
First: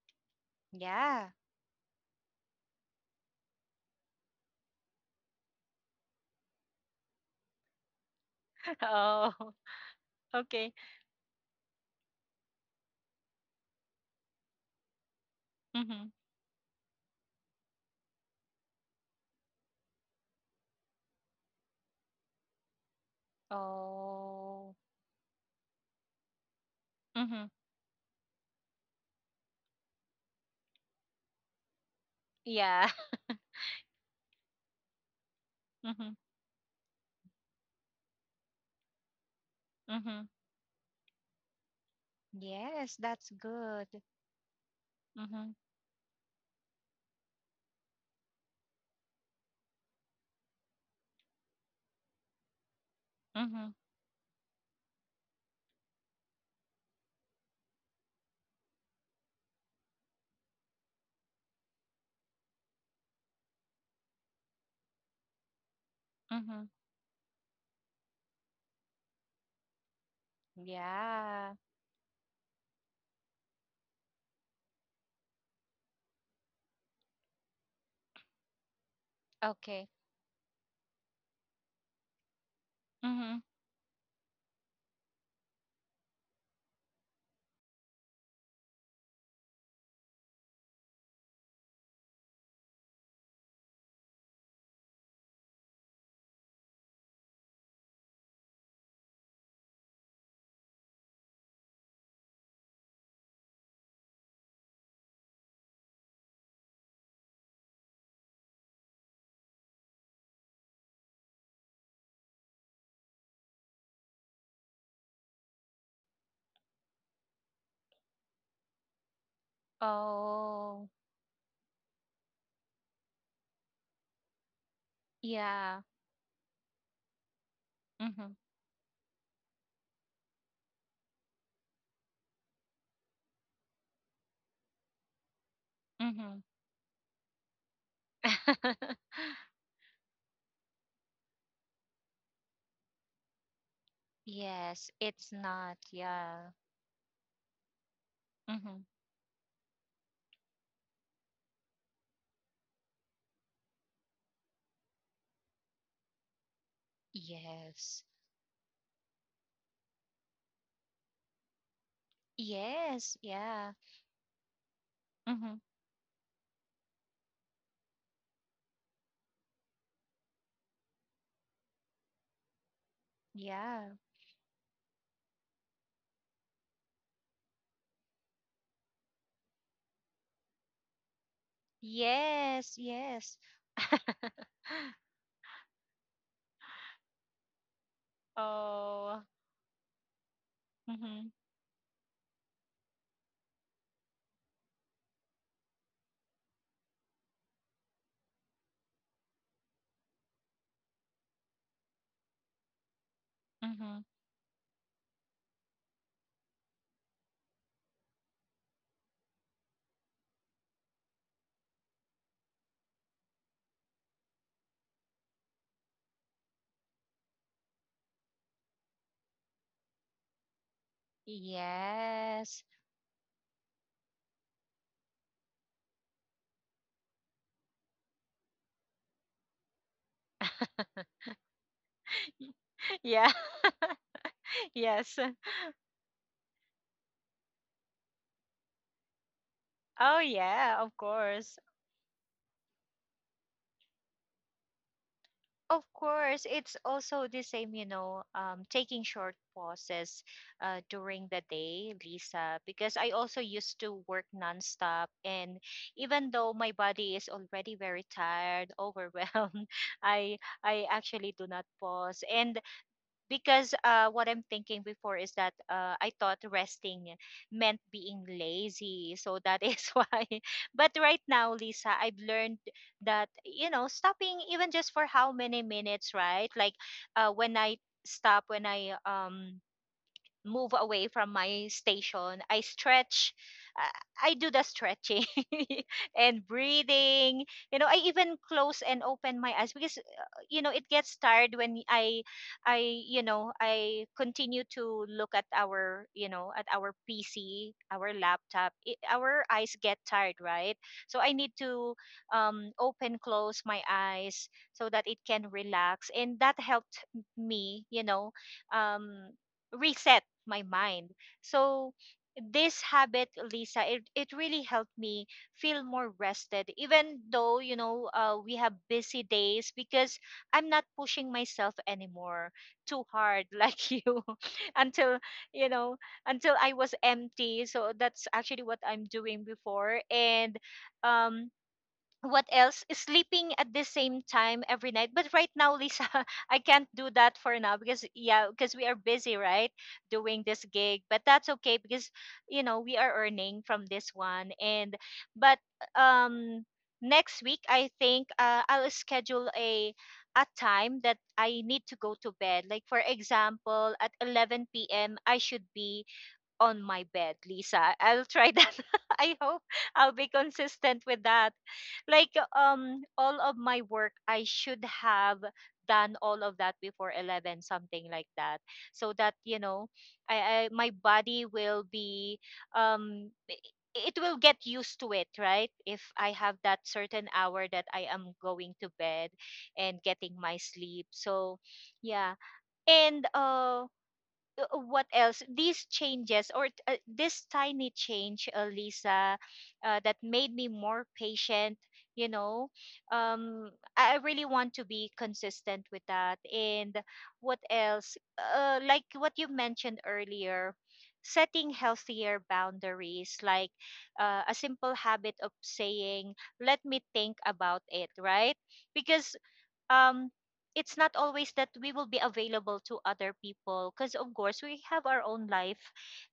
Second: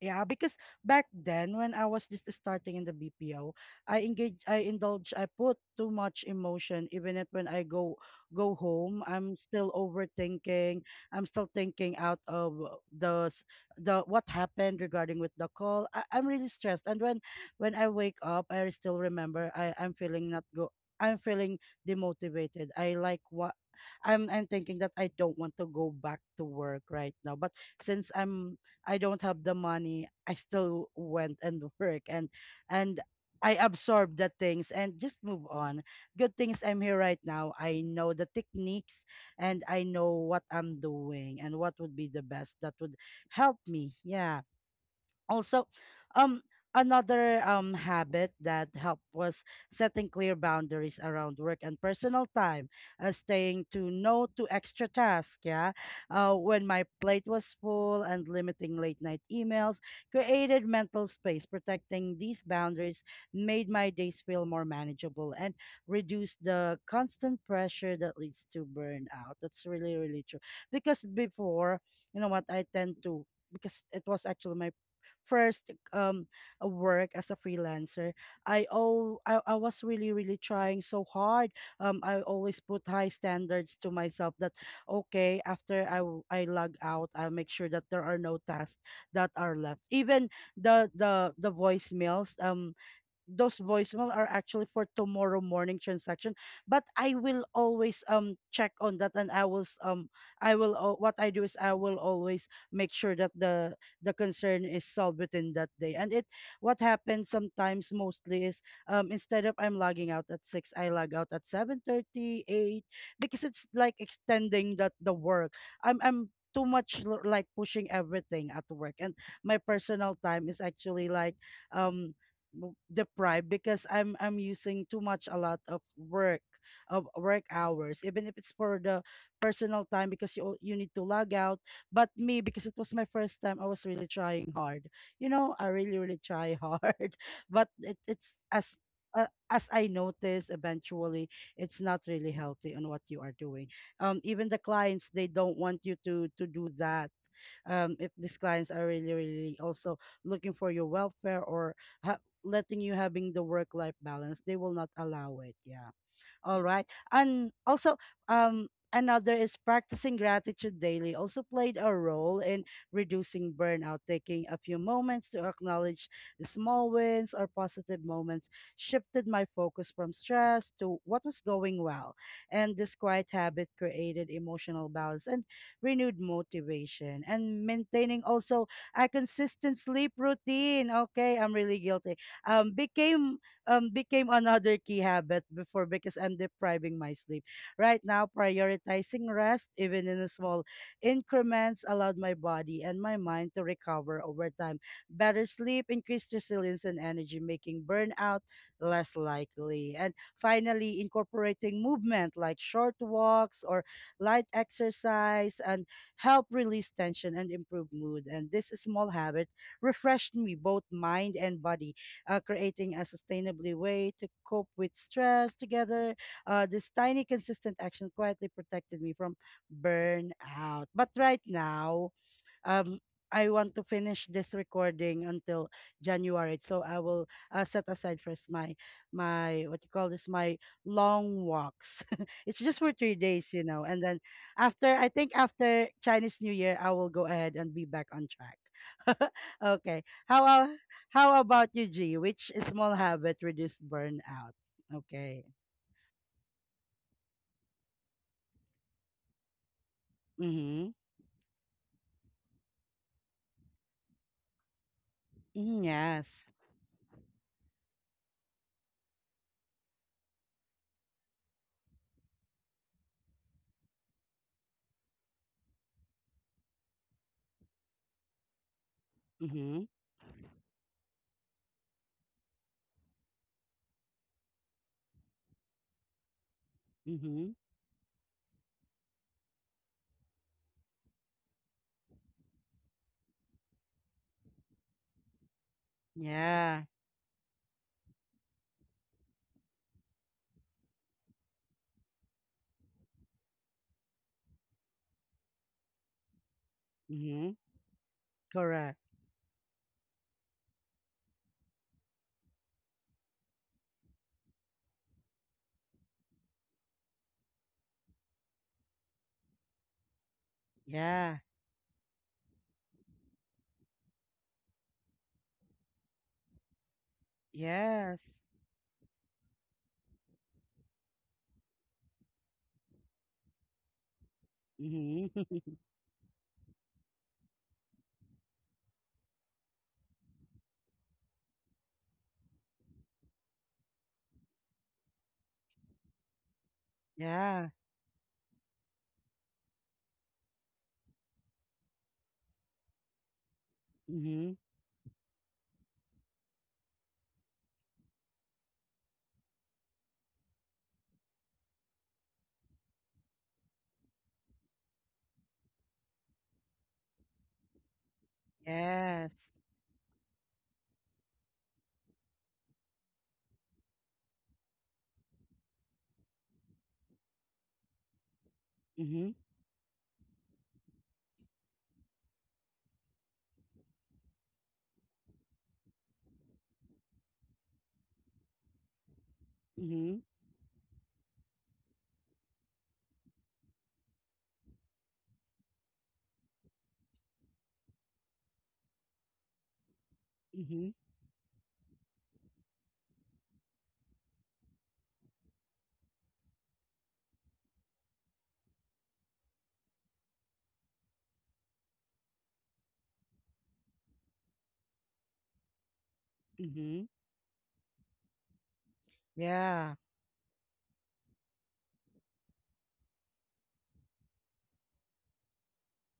[SPEAKER 1] yeah, because back
[SPEAKER 2] Yeah.
[SPEAKER 1] then, when I was just starting in the BPO, I engage, I indulge, I put too much emotion. Even if, when I go home,
[SPEAKER 2] Oh,
[SPEAKER 1] I'm still
[SPEAKER 2] okay.
[SPEAKER 1] overthinking. I'm still thinking out of the s- the, what happened regarding with the call.
[SPEAKER 2] Mm-hmm.
[SPEAKER 1] I'm really stressed. And when I wake up, I still remember, I'm feeling not go. I'm feeling demotivated. I like what, I'm
[SPEAKER 2] Oh.
[SPEAKER 1] thinking that I don't want to go back to work right now.
[SPEAKER 2] Mm-hmm.
[SPEAKER 1] But since, I don't have the money, I still went and work,
[SPEAKER 2] Yeah.
[SPEAKER 1] and I absorbed the things and just move on.
[SPEAKER 2] Mm-hmm.
[SPEAKER 1] Good things I'm here right now. I know the techniques, and I know
[SPEAKER 2] Mm-hmm.
[SPEAKER 1] what I'm doing, and what would be the best that
[SPEAKER 2] Yes,
[SPEAKER 1] would
[SPEAKER 2] that's
[SPEAKER 1] help
[SPEAKER 2] good.
[SPEAKER 1] me. Yeah.
[SPEAKER 2] Mm-hmm.
[SPEAKER 1] Also, um another habit that helped was setting clear boundaries around work and personal time, staying
[SPEAKER 2] Mm-hmm.
[SPEAKER 1] to no to extra tasks. Yeah, when my plate was full, and limiting late night emails, created mental space. Protecting these boundaries made my days feel more manageable and reduced
[SPEAKER 2] Mm-hmm.
[SPEAKER 1] the constant pressure that leads to burnout. That's really, really true, because
[SPEAKER 2] Yeah.
[SPEAKER 1] before, you know what I tend to, because it was actually my first work as a freelancer, I was
[SPEAKER 2] Okay.
[SPEAKER 1] really, really trying so hard. I always put high
[SPEAKER 2] Mm-hmm.
[SPEAKER 1] standards to myself that, okay, after I log out, I'll make sure that there are no tasks that are left, even the voicemails. Those voicemail are actually for tomorrow morning transaction, but I will always check on that, and I will s- I will al- what I do is, I will always make sure that the concern is solved within that day. And it, what happens sometimes, mostly, is, instead of I'm logging out at 6, I log out at 7:38, because it's like extending that, the work. I'm too much like pushing everything at work, and my personal time is
[SPEAKER 2] Oh.
[SPEAKER 1] actually like, um deprived, because I'm using too much, a lot
[SPEAKER 2] Yeah.
[SPEAKER 1] of work, of work hours,
[SPEAKER 2] Mm-hmm.
[SPEAKER 1] even if it's for the personal time, because you, you need to log out. But me, because it was my first time, I was really trying hard, you know, I really, really
[SPEAKER 2] Mm-hmm.
[SPEAKER 1] try hard, but it's as, as I notice eventually, it's not really healthy on what you are doing. Even the
[SPEAKER 2] Yes,
[SPEAKER 1] clients,
[SPEAKER 2] it's
[SPEAKER 1] they don't
[SPEAKER 2] not.
[SPEAKER 1] want you to
[SPEAKER 2] Yeah.
[SPEAKER 1] to do that. If these
[SPEAKER 2] Mm-hmm.
[SPEAKER 1] clients are really, really also looking for your welfare, or ha- letting you having the work life balance, they will not allow it. Yeah. All right. And
[SPEAKER 2] Yes.
[SPEAKER 1] also, another is practicing gratitude daily also played a role in
[SPEAKER 2] Yes.
[SPEAKER 1] reducing
[SPEAKER 2] Yeah.
[SPEAKER 1] burnout. Taking a few moments
[SPEAKER 2] Mm-hmm.
[SPEAKER 1] to acknowledge the small wins or positive moments shifted my focus from stress to what was going well. And this quiet habit
[SPEAKER 2] Yeah.
[SPEAKER 1] created emotional balance and renewed motivation. And maintaining also a consistent sleep routine. Okay, I'm really guilty.
[SPEAKER 2] Yes.
[SPEAKER 1] Um,
[SPEAKER 2] Yes.
[SPEAKER 1] became became another key habit before because I'm depriving my sleep. Right now,
[SPEAKER 2] Oh.
[SPEAKER 1] prioritizing rest, even in a small
[SPEAKER 2] Mm-hmm.
[SPEAKER 1] increments, allowed my body and my mind to recover over time. Better sleep increased resilience and energy, making burnout less likely. And finally, incorporating movement like short walks or
[SPEAKER 2] Mm-hmm.
[SPEAKER 1] light exercise and help release tension and improve mood. And this small habit refreshed me both mind and body creating a sustainably way to cope with stress together. This tiny, consistent action quietly protected me from burnout. But right now,
[SPEAKER 2] Yes.
[SPEAKER 1] um I want to finish this recording until January. So I will set aside first my what you call this my long walks. It's just for
[SPEAKER 2] Yeah.
[SPEAKER 1] 3 days, you know. And then after
[SPEAKER 2] Yes.
[SPEAKER 1] I think after Chinese New Year, I will go ahead and be back on track. Okay.
[SPEAKER 2] Oh, yeah. Of
[SPEAKER 1] How
[SPEAKER 2] course.
[SPEAKER 1] about you, G? Which small habit reduce burnout? Okay.
[SPEAKER 2] Of course, it's also the same, you know, taking short pauses
[SPEAKER 1] Mm-hmm.
[SPEAKER 2] during the day, Lisa, because I also used to work nonstop. And
[SPEAKER 1] Mm,
[SPEAKER 2] even though
[SPEAKER 1] yes.
[SPEAKER 2] my body is already very tired, overwhelmed, I actually do not pause. And because what I'm thinking before is that I thought resting meant being lazy. So that is
[SPEAKER 1] Mm-hmm.
[SPEAKER 2] why. But right now, Lisa, I've learned that, you know, stopping even just for how many minutes, right? Like when
[SPEAKER 1] Mm-hmm.
[SPEAKER 2] I stop, when I move away from my station, I stretch. I do the stretching and
[SPEAKER 1] Yeah.
[SPEAKER 2] breathing. You know, I even close and open my eyes because you know it gets tired when I, you know, I continue to look at our, you know, at our
[SPEAKER 1] Mm-hmm.
[SPEAKER 2] PC, our laptop. It,
[SPEAKER 1] Correct.
[SPEAKER 2] our eyes get tired, right? So I need to open, close my eyes so that it can relax, and that helped me, you know, um, reset my mind.
[SPEAKER 1] Yeah.
[SPEAKER 2] So this habit, Lisa, it really helped me feel more rested, even though, you know,
[SPEAKER 1] Yes.
[SPEAKER 2] we have busy days because I'm not pushing myself anymore too hard, like you, until,
[SPEAKER 1] Mhm.
[SPEAKER 2] you know, until I was empty. So that's actually what I'm doing before. And um, what else, sleeping at the same time every night. But right now, Lisa, I can't do that for now
[SPEAKER 1] Yeah.
[SPEAKER 2] because yeah, because we are busy, right, doing this gig. But that's okay because you know we are earning from this one.
[SPEAKER 1] Mhm.
[SPEAKER 2] And but um next week I think I'll schedule a time that I need to go to bed, like for example at 11 p.m. I should be on my bed, Lisa. I'll try that. I hope
[SPEAKER 1] Yes.
[SPEAKER 2] I'll be consistent with that. Like all of my work, I should have done all of that before 11, something like that, so that
[SPEAKER 1] Mhm.
[SPEAKER 2] you know I, my body will be it will get used to it, right? If I have that certain hour that I am going to bed and getting
[SPEAKER 1] Mhm.
[SPEAKER 2] my sleep. So, yeah. And what else, these changes, or this tiny change, Lisa, that made me
[SPEAKER 1] Mhm.
[SPEAKER 2] more patient, you know. um I really want to be consistent with that. And what else? Like what you mentioned earlier, setting healthier boundaries, like a simple habit of saying let me
[SPEAKER 1] Mhm.
[SPEAKER 2] think about it, right? Because
[SPEAKER 1] Yeah.
[SPEAKER 2] um it's not always that we will be available to other people, because of course we have our own life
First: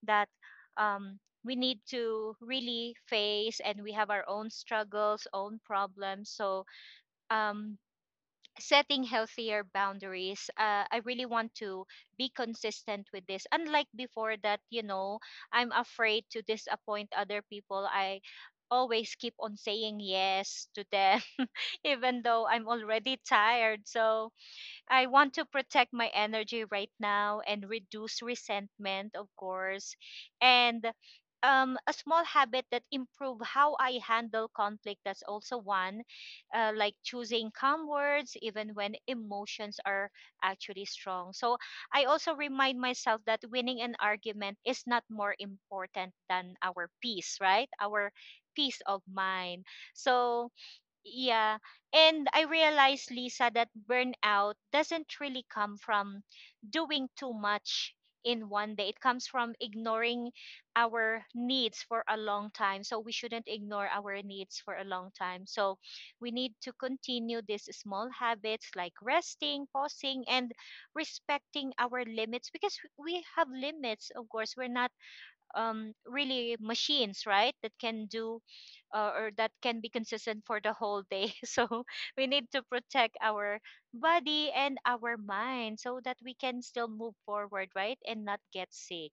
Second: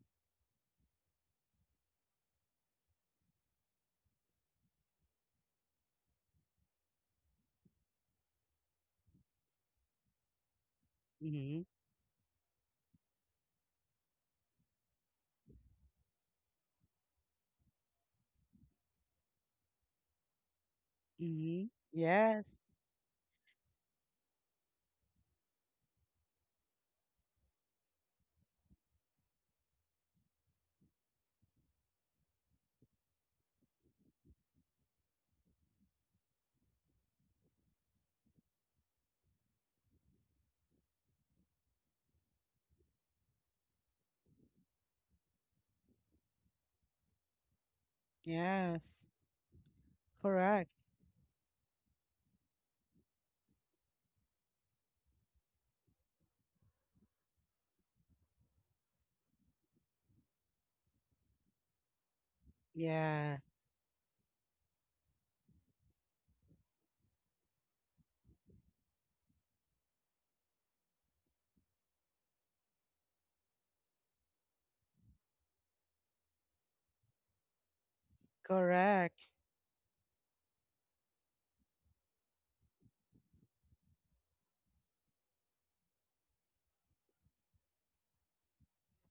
[SPEAKER 2] that we need to really face, and we have our own struggles, own problems. So um setting healthier boundaries, I really want
[SPEAKER 1] Mhm.
[SPEAKER 2] to be consistent with this, unlike before, that you know, I'm afraid to disappoint other people. I always keep on saying yes to them.
[SPEAKER 1] Mhm.
[SPEAKER 2] Even though
[SPEAKER 1] Yes.
[SPEAKER 2] I'm already tired, so I want to protect my energy right now and reduce resentment, of course. And a small habit that improve how I handle conflict. That's also one, like choosing calm words even when emotions are actually strong. So I also remind myself that winning an argument is not more important than our peace, right? Our peace of
[SPEAKER 1] Yes.
[SPEAKER 2] mind. So
[SPEAKER 1] Correct.
[SPEAKER 2] yeah. And I realized, Lisa, that burnout doesn't really come from doing too much in one day. It comes from ignoring our needs for a long time. So we
[SPEAKER 1] Yeah.
[SPEAKER 2] shouldn't ignore our needs for a long time. So we need to continue these small habits like resting, pausing, and respecting our limits, because we have limits, of course. We're not really machines, right? That can do or
[SPEAKER 1] Correct.
[SPEAKER 2] that can be consistent for the whole day. So we need to protect our body and our mind so that we can still move forward, right? And not get sick.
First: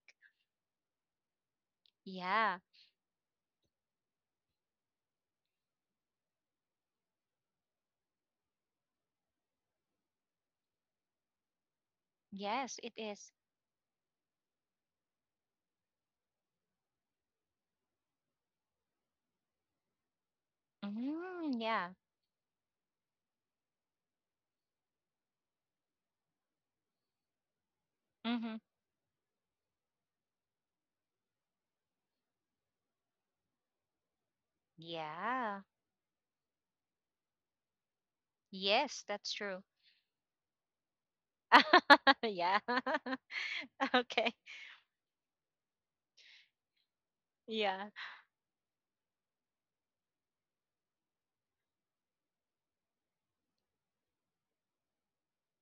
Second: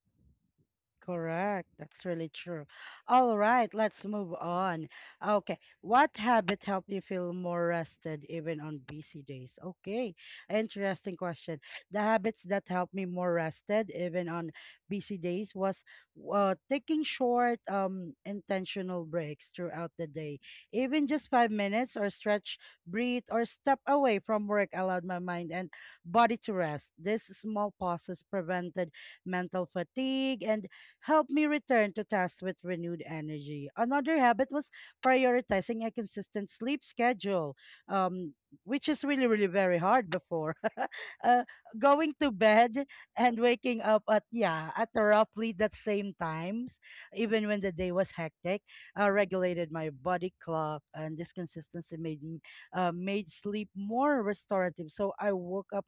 [SPEAKER 1] Correct. That's really
[SPEAKER 2] Yeah.
[SPEAKER 1] true. All right, let's move on. Okay. What habit helped you feel more rested even on busy days? Okay. Interesting question. The habits that
[SPEAKER 2] Yes,
[SPEAKER 1] helped
[SPEAKER 2] it
[SPEAKER 1] me more
[SPEAKER 2] is.
[SPEAKER 1] rested even on busy days was taking short intentional breaks throughout the day. Even just 5
[SPEAKER 2] Mm,
[SPEAKER 1] minutes
[SPEAKER 2] yeah.
[SPEAKER 1] or stretch, breathe or step away from work allowed my mind and body to rest. These small pauses
[SPEAKER 2] Mm-hmm.
[SPEAKER 1] prevented mental fatigue and helped me return to tasks with renewed energy. Another habit was
[SPEAKER 2] Yeah.
[SPEAKER 1] prioritizing a consistent sleep schedule, um, which is really,
[SPEAKER 2] Yes,
[SPEAKER 1] really
[SPEAKER 2] that's
[SPEAKER 1] very
[SPEAKER 2] true.
[SPEAKER 1] hard before. uh, Going to
[SPEAKER 2] Yeah.
[SPEAKER 1] bed and waking up at,
[SPEAKER 2] Okay.
[SPEAKER 1] yeah, at roughly that same times, even when the day was
[SPEAKER 2] Yeah.
[SPEAKER 1] hectic, regulated my body clock, and this consistency made me made sleep more restorative. So I woke up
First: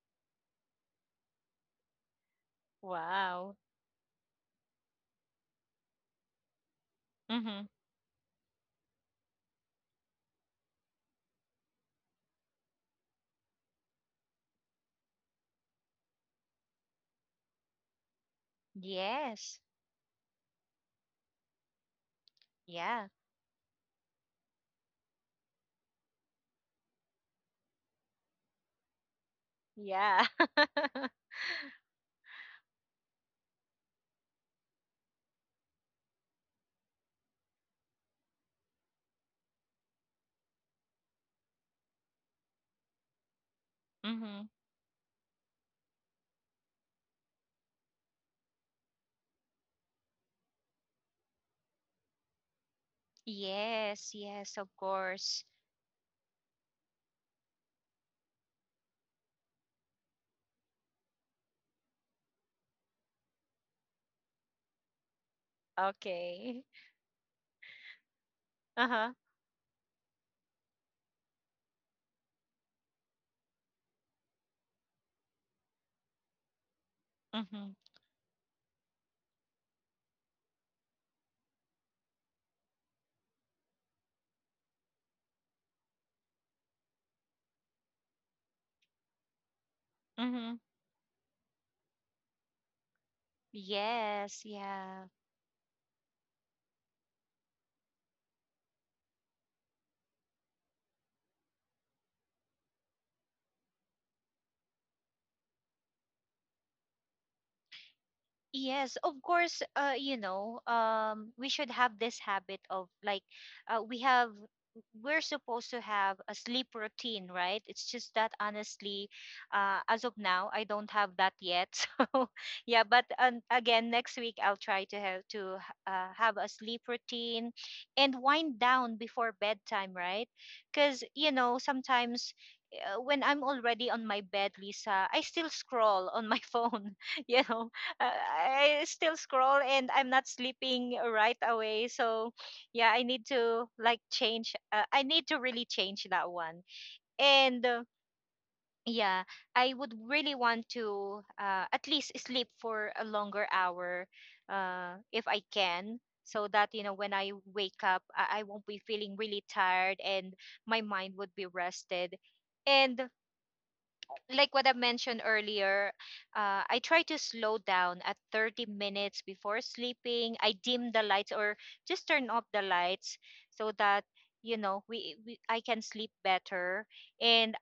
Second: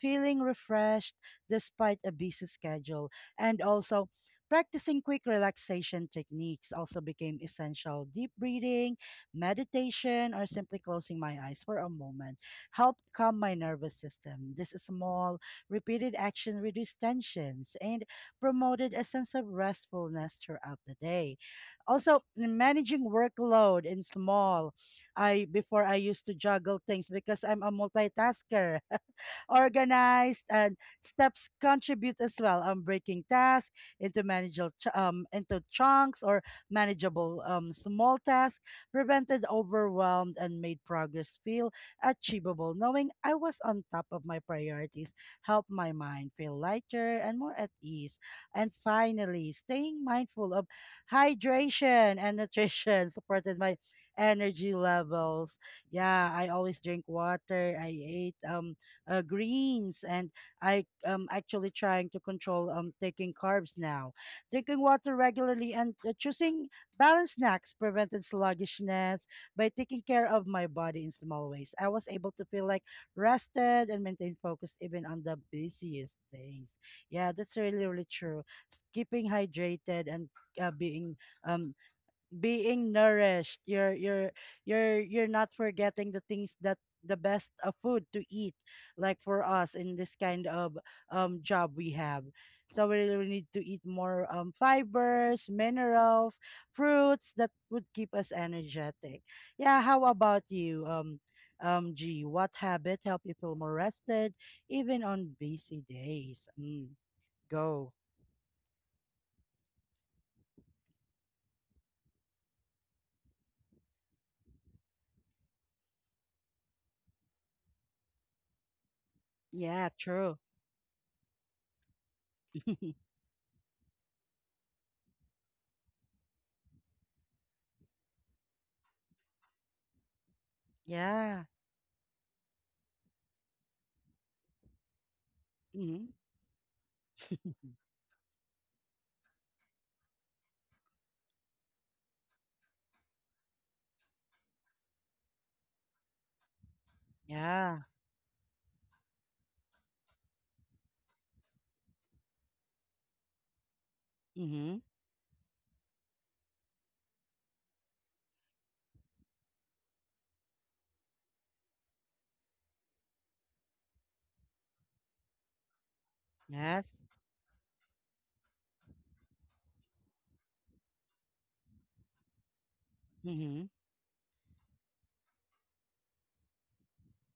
[SPEAKER 1] feeling refreshed despite a busy schedule.
[SPEAKER 2] Wow.
[SPEAKER 1] And also, practicing quick relaxation techniques also became
[SPEAKER 2] Mm-hmm.
[SPEAKER 1] essential. Deep breathing, meditation, or simply closing my eyes for a moment helped calm my nervous system. This small, repeated action reduced tensions and promoted a sense of
[SPEAKER 2] Yes.
[SPEAKER 1] restfulness throughout the day. Also, managing
[SPEAKER 2] Yeah.
[SPEAKER 1] workload in small, I before I used to juggle things because I'm a multitasker
[SPEAKER 2] Yeah.
[SPEAKER 1] organized, and steps contribute as well on breaking tasks into into chunks or manageable small tasks, prevented overwhelmed, and made progress feel achievable. Knowing I was on top of my
[SPEAKER 2] Mm-hmm.
[SPEAKER 1] priorities helped my mind feel lighter and more at ease. And finally, staying mindful of hydration and nutrition supported my
[SPEAKER 2] Yes, yes,
[SPEAKER 1] energy
[SPEAKER 2] of course.
[SPEAKER 1] levels. Yeah, I always drink water. I ate greens, and I am actually trying to control taking carbs now. Drinking water regularly and
[SPEAKER 2] Okay.
[SPEAKER 1] choosing balanced snacks prevented
[SPEAKER 2] Uh-huh.
[SPEAKER 1] sluggishness by taking care of my body in small ways. I was able to feel like rested and maintain focus even on the busiest days. Yeah, that's
[SPEAKER 2] Mm-hmm.
[SPEAKER 1] really really true. Keeping hydrated and being um being nourished you're you're not forgetting the things that the best of food to eat like for us in this kind
[SPEAKER 2] Mm-hmm.
[SPEAKER 1] of job we have, so we really really need to eat more
[SPEAKER 2] Yes, yeah.
[SPEAKER 1] fibers, minerals, fruits that would keep us energetic. Yeah, how about you, G? What habit help you feel more rested even on busy days? Go.
[SPEAKER 2] Yes, of course, you know, we should have this habit of, like, uh, we have, we're supposed to have a sleep routine, right? It's just that honestly,
[SPEAKER 1] Yeah,
[SPEAKER 2] as of
[SPEAKER 1] true.
[SPEAKER 2] now, I don't have that yet. So, yeah, but again, next week I'll try to have a sleep routine and wind down before bedtime, right? Because, you know,
[SPEAKER 1] Yeah.
[SPEAKER 2] sometimes when I'm already on my bed, Lisa, I still scroll on
[SPEAKER 1] Hmm.
[SPEAKER 2] my phone, you know, I still scroll and I'm not sleeping right away. So yeah, I need to, like, change. I need to really change that one. And
[SPEAKER 1] Yeah.
[SPEAKER 2] yeah, I would really want to at least sleep for a longer hour,
[SPEAKER 1] Hmm.
[SPEAKER 2] if I can. So that you know, when I wake up, I won't be feeling really tired, and my mind would be rested. And like what I mentioned earlier, I try to
[SPEAKER 1] Yes.
[SPEAKER 2] slow down at 30 minutes before sleeping. I dim the lights or just turn off the lights so
[SPEAKER 1] Mm-hmm.
[SPEAKER 2] that you know we I can sleep better. And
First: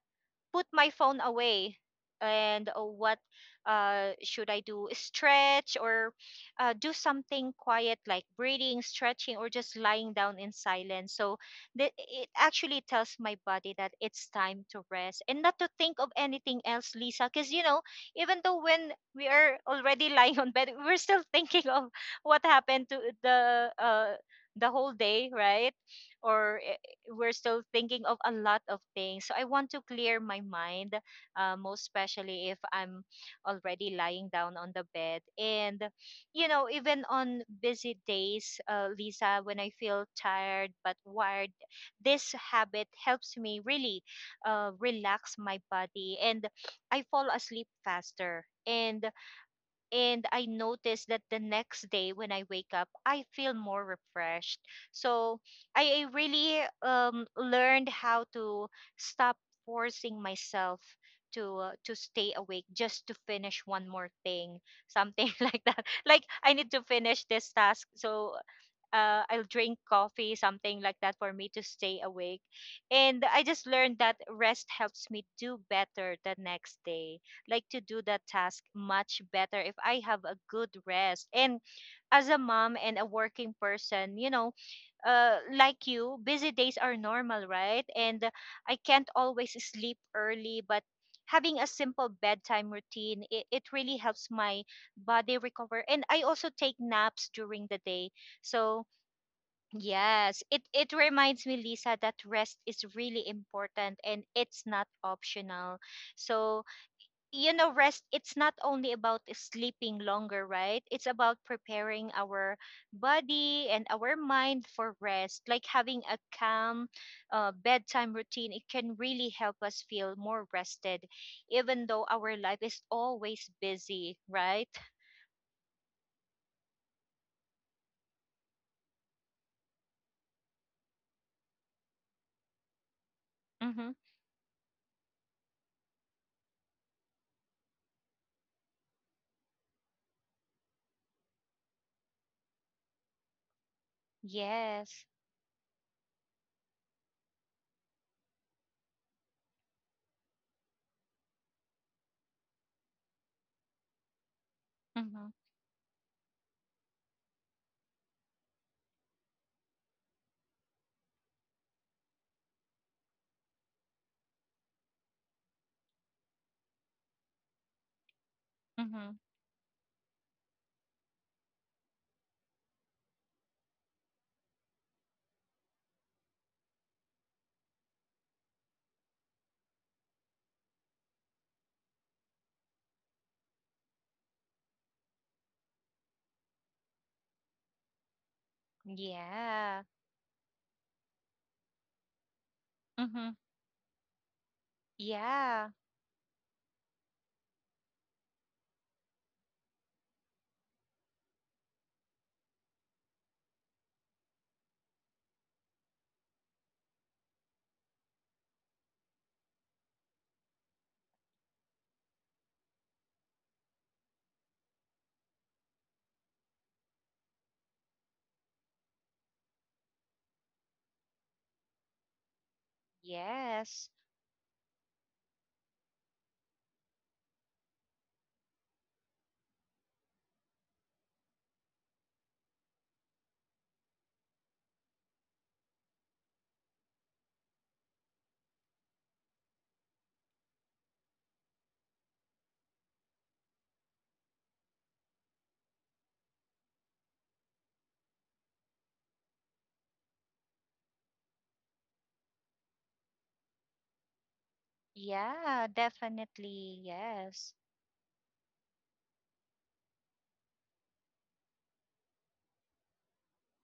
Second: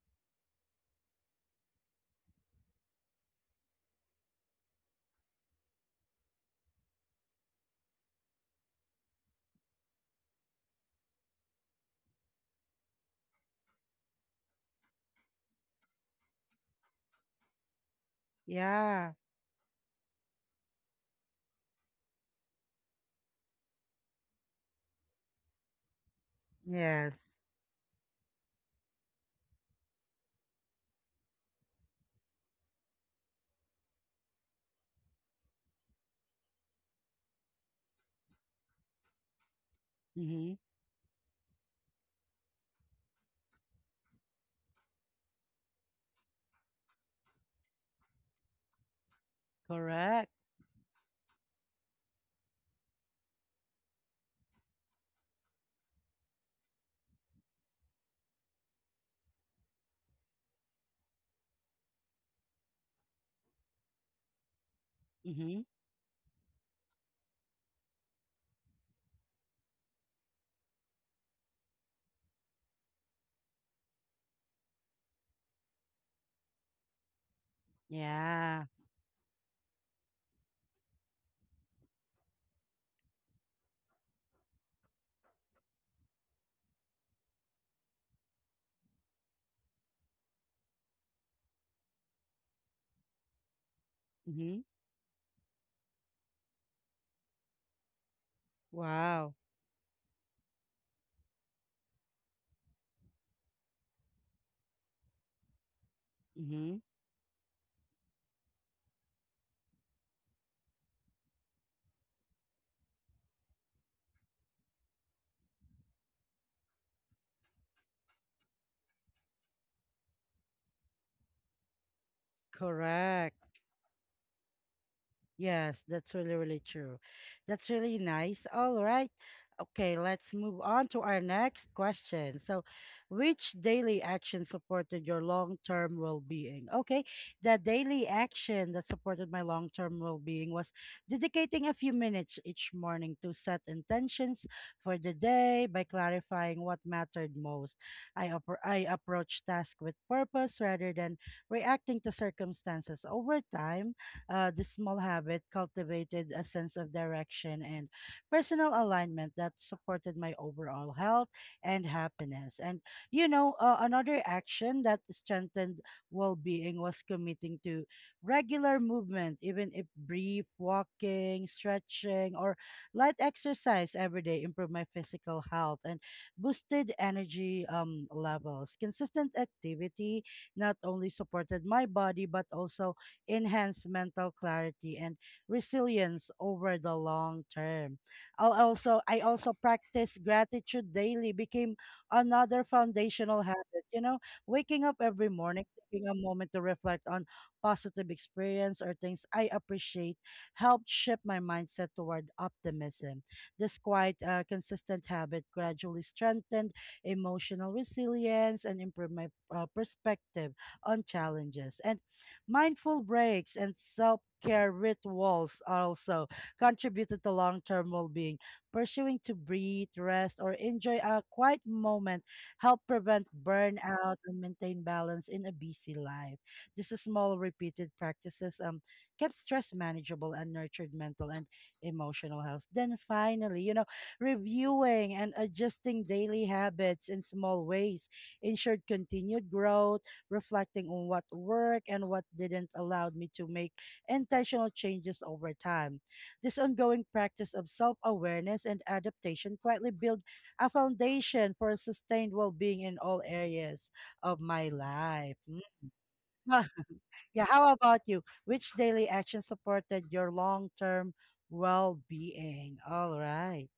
[SPEAKER 2] put my phone away and what should I do, stretch? Or do something quiet like breathing, stretching, or just lying down in silence, so it actually tells my body that it's time to rest and not to think of anything else, Lisa, because you know, even though when
[SPEAKER 1] Yeah.
[SPEAKER 2] we are already lying on bed, we're still thinking of what happened to the whole day, right? Or
[SPEAKER 1] Yes.
[SPEAKER 2] we're still thinking of a lot of things. So I want to clear my mind, most especially if I'm already lying down on the bed. And, you know, even on busy days, Lisa, when I feel
[SPEAKER 1] Mm-hmm.
[SPEAKER 2] tired but wired, this habit helps me really relax my body, and I fall asleep faster. And
[SPEAKER 1] Correct.
[SPEAKER 2] I noticed that the next day when I wake up, I feel more refreshed. So I really learned how to stop forcing myself to stay awake just to finish one more thing, something
[SPEAKER 1] Mm-hmm.
[SPEAKER 2] like that. Like I need to finish this task, so I'll drink coffee, something like that, for me to stay awake. And I just learned that rest helps me do better the next day, like to do that task
[SPEAKER 1] Yeah.
[SPEAKER 2] much better if I have a good rest. And as a mom and a working person, you know, like you, busy days are normal, right? And I can't always sleep early, but having a simple bedtime routine, it really helps my
[SPEAKER 1] Mm-hmm.
[SPEAKER 2] body recover, and I also take naps during the day. So
[SPEAKER 1] Wow.
[SPEAKER 2] yes, it reminds me, Lisa, that rest is really important and it's not optional. So,
[SPEAKER 1] Mm-hmm.
[SPEAKER 2] you know, rest it's not only about sleeping longer, right? It's about preparing our body and our mind for rest. Like having a calm bedtime routine, it can really help us feel more rested, even though our life is
[SPEAKER 1] Correct.
[SPEAKER 2] always busy, right?
[SPEAKER 1] Yes, that's really, really true. That's really nice. All right. Okay, let's move on to our next question. So, which
[SPEAKER 2] Mm-hmm.
[SPEAKER 1] daily action supported your long-term well-being? Okay, the daily action that supported my long-term well-being was dedicating a few minutes each morning to set intentions for
[SPEAKER 2] Yes.
[SPEAKER 1] the day by clarifying what mattered most. I approach tasks with purpose rather than reacting to circumstances over time. This small
[SPEAKER 2] Mm-hmm.
[SPEAKER 1] habit cultivated a sense of direction and personal alignment that supported my overall health and happiness. And, you know, another action that strengthened well being was committing to regular
[SPEAKER 2] Mm-hmm.
[SPEAKER 1] movement, even if brief walking, stretching, or light exercise every day improved my physical health and boosted energy levels. Consistent activity not only supported my body but also enhance mental clarity and resilience over the long term. I also
[SPEAKER 2] Yeah.
[SPEAKER 1] practice gratitude daily became another foundational
[SPEAKER 2] Mm-hmm.
[SPEAKER 1] habit. You know, waking up every morning,
[SPEAKER 2] Yeah,
[SPEAKER 1] taking a moment to reflect on positive experience or things I appreciate helped shift my mindset toward optimism. This quite consistent habit gradually strengthened emotional resilience and improved my perspective on challenges. And mindful breaks and self care rituals also contributed to long term well being. Pursuing to breathe, rest, or enjoy a quiet moment help prevent
[SPEAKER 2] yes.
[SPEAKER 1] burnout and maintain balance in a busy life. These small repeated practices kept stress manageable and nurtured mental and emotional health. Then finally, you know, reviewing and adjusting daily habits in small ways ensured continued growth, reflecting on what worked and what didn't allowed me to make intentional changes over time. This ongoing practice of self-awareness and adaptation quietly built a foundation for sustained well-being in all areas of my life. Mm.
[SPEAKER 2] Yeah,
[SPEAKER 1] Ah,
[SPEAKER 2] definitely.
[SPEAKER 1] yeah,
[SPEAKER 2] Yes.
[SPEAKER 1] how about you? Which daily action supported your long-term well-being? All right.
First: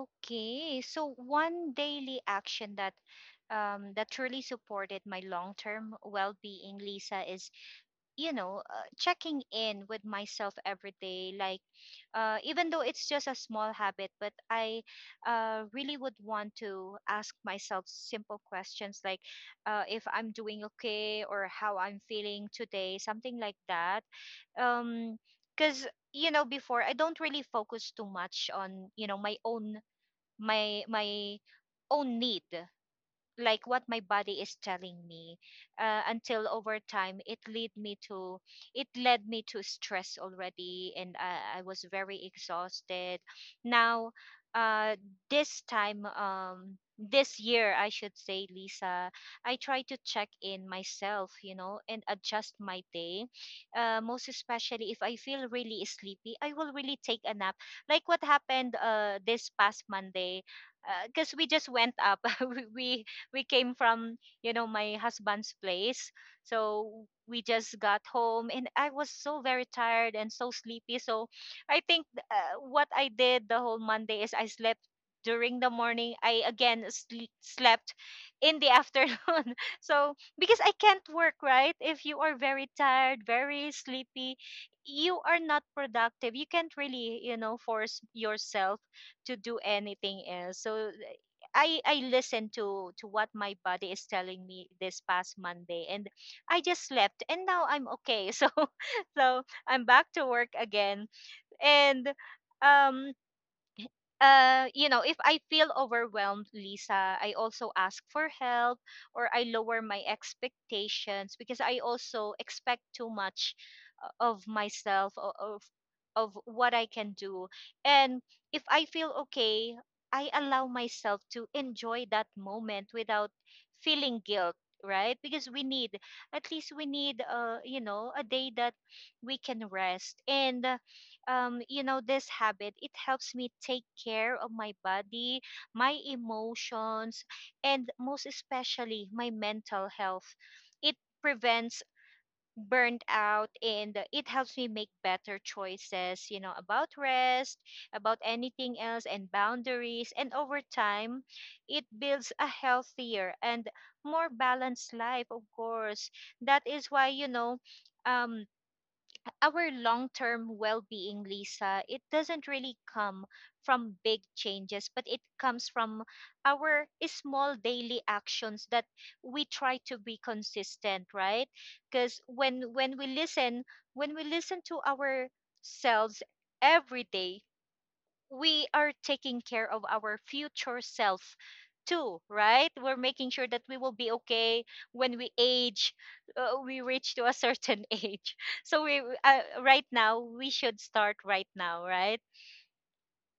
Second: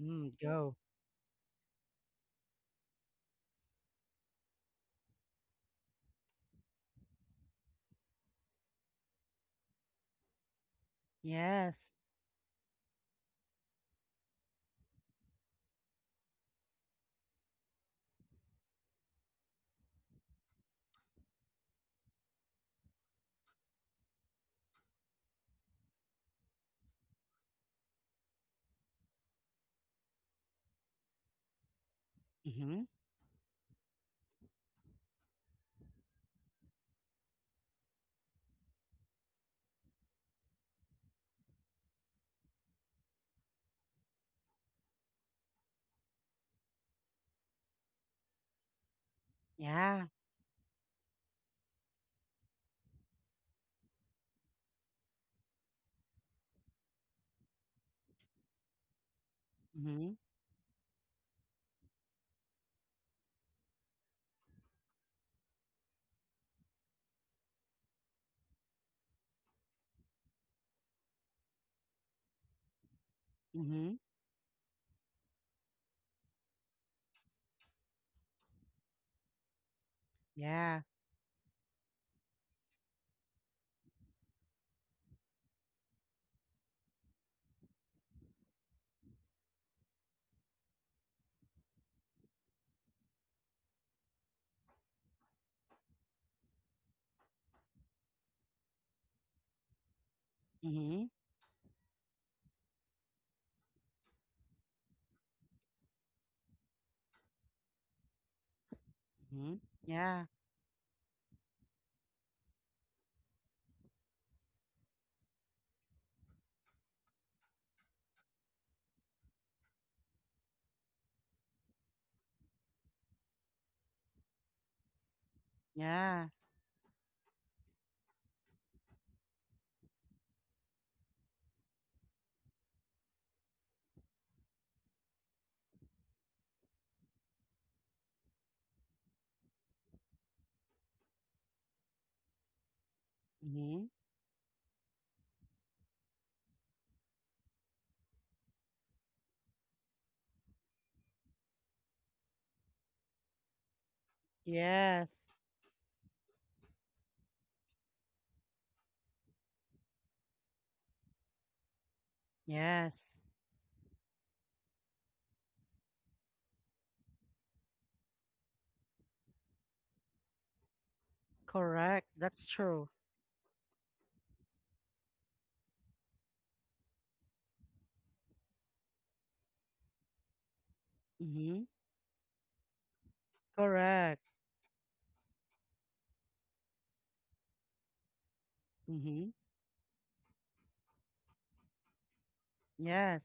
[SPEAKER 1] Mm, go.
[SPEAKER 2] Okay. So one daily action that truly supported my long-term well-being, Lisa, is you know checking in with myself every day, like
[SPEAKER 1] Yes.
[SPEAKER 2] even though it's just a small habit, but I really would want to ask myself simple questions like if I'm doing okay or how I'm feeling today, something like that. um because you know, before, I don't really focus too much on you know my own, my own need,
[SPEAKER 1] Mm-hmm.
[SPEAKER 2] like what my body is telling me, until over time it led me to stress already, and I was very exhausted. Now uh, this time, this year I should say, Lisa, I try to
[SPEAKER 1] Yeah.
[SPEAKER 2] check in myself, you know, and adjust my day, most especially if I feel really sleepy, I will really take a nap. Like what happened this past
[SPEAKER 1] Mm-hmm.
[SPEAKER 2] Monday, because we just went up, we we we came from, you know, my husband's place, so we just got home and I was so very tired and so sleepy. So I think what I did the whole
[SPEAKER 1] Mm-hmm.
[SPEAKER 2] Monday is I slept during the morning. I again Slept in the afternoon. So because I
[SPEAKER 1] Yeah.
[SPEAKER 2] can't work right if you are very tired, very sleepy. You are not productive, you can't really you know force yourself to do anything else. So I listened to what my body is telling me this past Monday, and I just slept, and now I'm okay. So so I'm back to work again,
[SPEAKER 1] Mm-hmm.
[SPEAKER 2] and um, you know, if I feel overwhelmed, Lisa, I also ask for help, or I
[SPEAKER 1] Mm-hmm.
[SPEAKER 2] lower my
[SPEAKER 1] Yeah.
[SPEAKER 2] expectations, because I also expect too much of myself, of what I can do. And if I feel okay, I allow myself to enjoy that moment without feeling guilt, right? Because we need,
[SPEAKER 1] Yeah.
[SPEAKER 2] at least we need, you know, a day that we can rest. And you know, this habit, it helps me take care of my body, my emotions, and most especially my mental health. It prevents burnt out,
[SPEAKER 1] Mm-hmm.
[SPEAKER 2] and it helps me make better choices, you know, about rest, about anything else, and boundaries. And over time, it builds a healthier and more balanced life,
[SPEAKER 1] Yes.
[SPEAKER 2] of course. That is why, you know, um, our long-term well-being, Lisa, it doesn't really come
[SPEAKER 1] Yes.
[SPEAKER 2] from big changes, but it comes from our small daily actions that we try to be consistent, right?
[SPEAKER 1] Correct.
[SPEAKER 2] Because
[SPEAKER 1] That's true.
[SPEAKER 2] when we listen to ourselves every day, we are taking care of our future self
[SPEAKER 1] Mm-hmm.
[SPEAKER 2] too, right? We're making sure that we will be
[SPEAKER 1] Correct.
[SPEAKER 2] okay when we age, we reach to a certain age. So we
[SPEAKER 1] Mm-hmm.
[SPEAKER 2] right now we should start right now, right?
[SPEAKER 1] Yes.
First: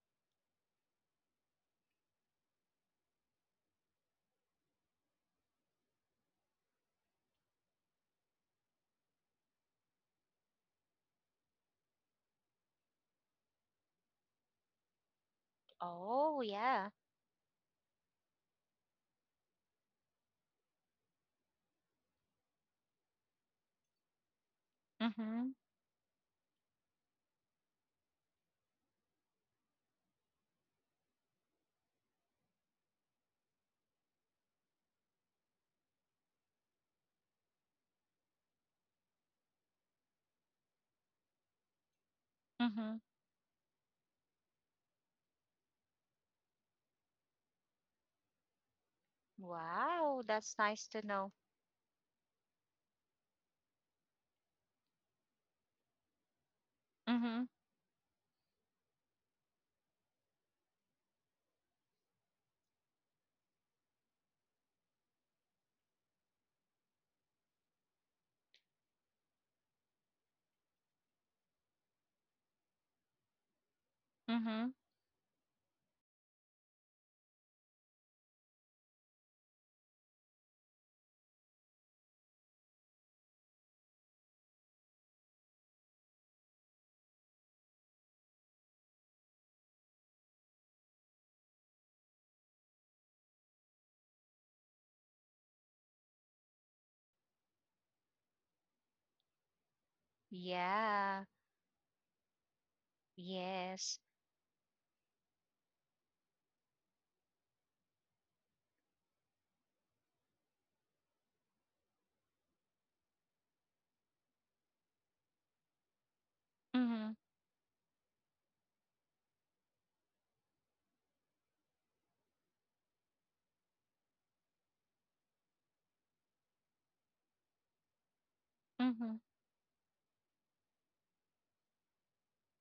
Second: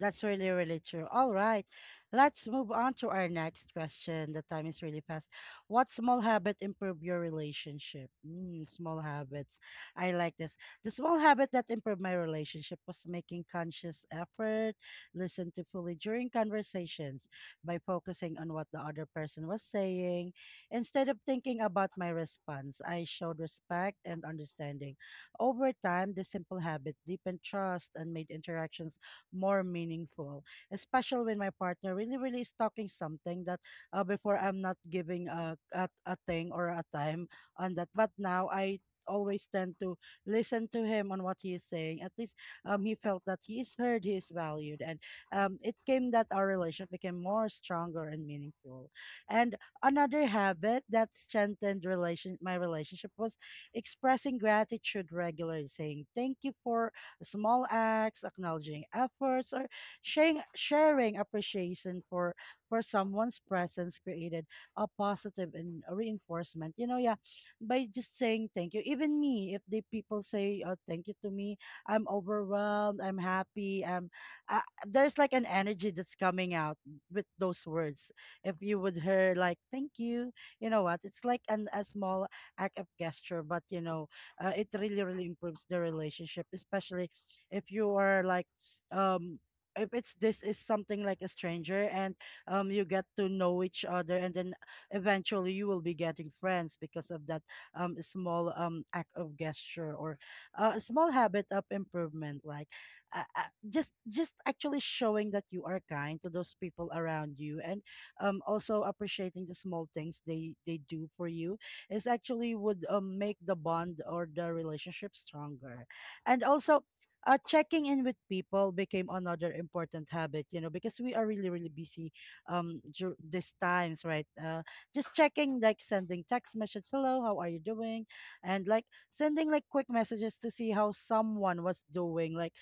[SPEAKER 1] That's really, really true. All right. Let's move on to our next question. The time is really fast. What small habit improve your relationship? Mm, small habits. I like this. The small habit that improved my relationship was making conscious effort, listen to fully during
[SPEAKER 2] Oh yeah.
[SPEAKER 1] conversations by focusing on what the other person was saying. Instead of thinking about my response, I showed respect and understanding.
[SPEAKER 2] Mhm.
[SPEAKER 1] Over time, this simple habit deepened trust and made interactions more meaningful, especially when my partner really, really is talking something that before I'm not giving a thing or a time on that. But now I always tend to listen to him on what he is saying. At least he
[SPEAKER 2] Mhm.
[SPEAKER 1] felt that he is heard, he is valued. And it came that our relationship became more stronger and meaningful. And
[SPEAKER 2] Wow,
[SPEAKER 1] another
[SPEAKER 2] that's
[SPEAKER 1] habit
[SPEAKER 2] nice to
[SPEAKER 1] that
[SPEAKER 2] know.
[SPEAKER 1] strengthened relation my relationship was expressing gratitude regularly, saying thank you for
[SPEAKER 2] Mhm.
[SPEAKER 1] small acts, acknowledging efforts, or sharing appreciation for someone's presence created a positive and a reinforcement. You know, yeah, by just saying thank you. Even me, if the people say thank you to me, I'm overwhelmed, I'm happy, I'm
[SPEAKER 2] Mhm.
[SPEAKER 1] there's like an energy that's coming out with those words. If you would hear like thank you, you know what? It's like an a small act of gesture, but you know, it really really improves the relationship, especially if you are like um if it's this is something like a stranger and you get to know each other and then eventually you will be getting friends because of that small act of gesture or a small
[SPEAKER 2] Yeah.
[SPEAKER 1] habit of improvement like just
[SPEAKER 2] Yes.
[SPEAKER 1] actually showing that you are kind to those people around you and also appreciating the small things they do for you is actually would make the bond or the relationship stronger and also
[SPEAKER 2] Mhm.
[SPEAKER 1] checking in with people became another important habit, you know, because we are really, really busy these times, right? Just checking, like sending text messages, hello, how are you doing? And like
[SPEAKER 2] Mhm.
[SPEAKER 1] sending like quick messages to see how someone was doing, like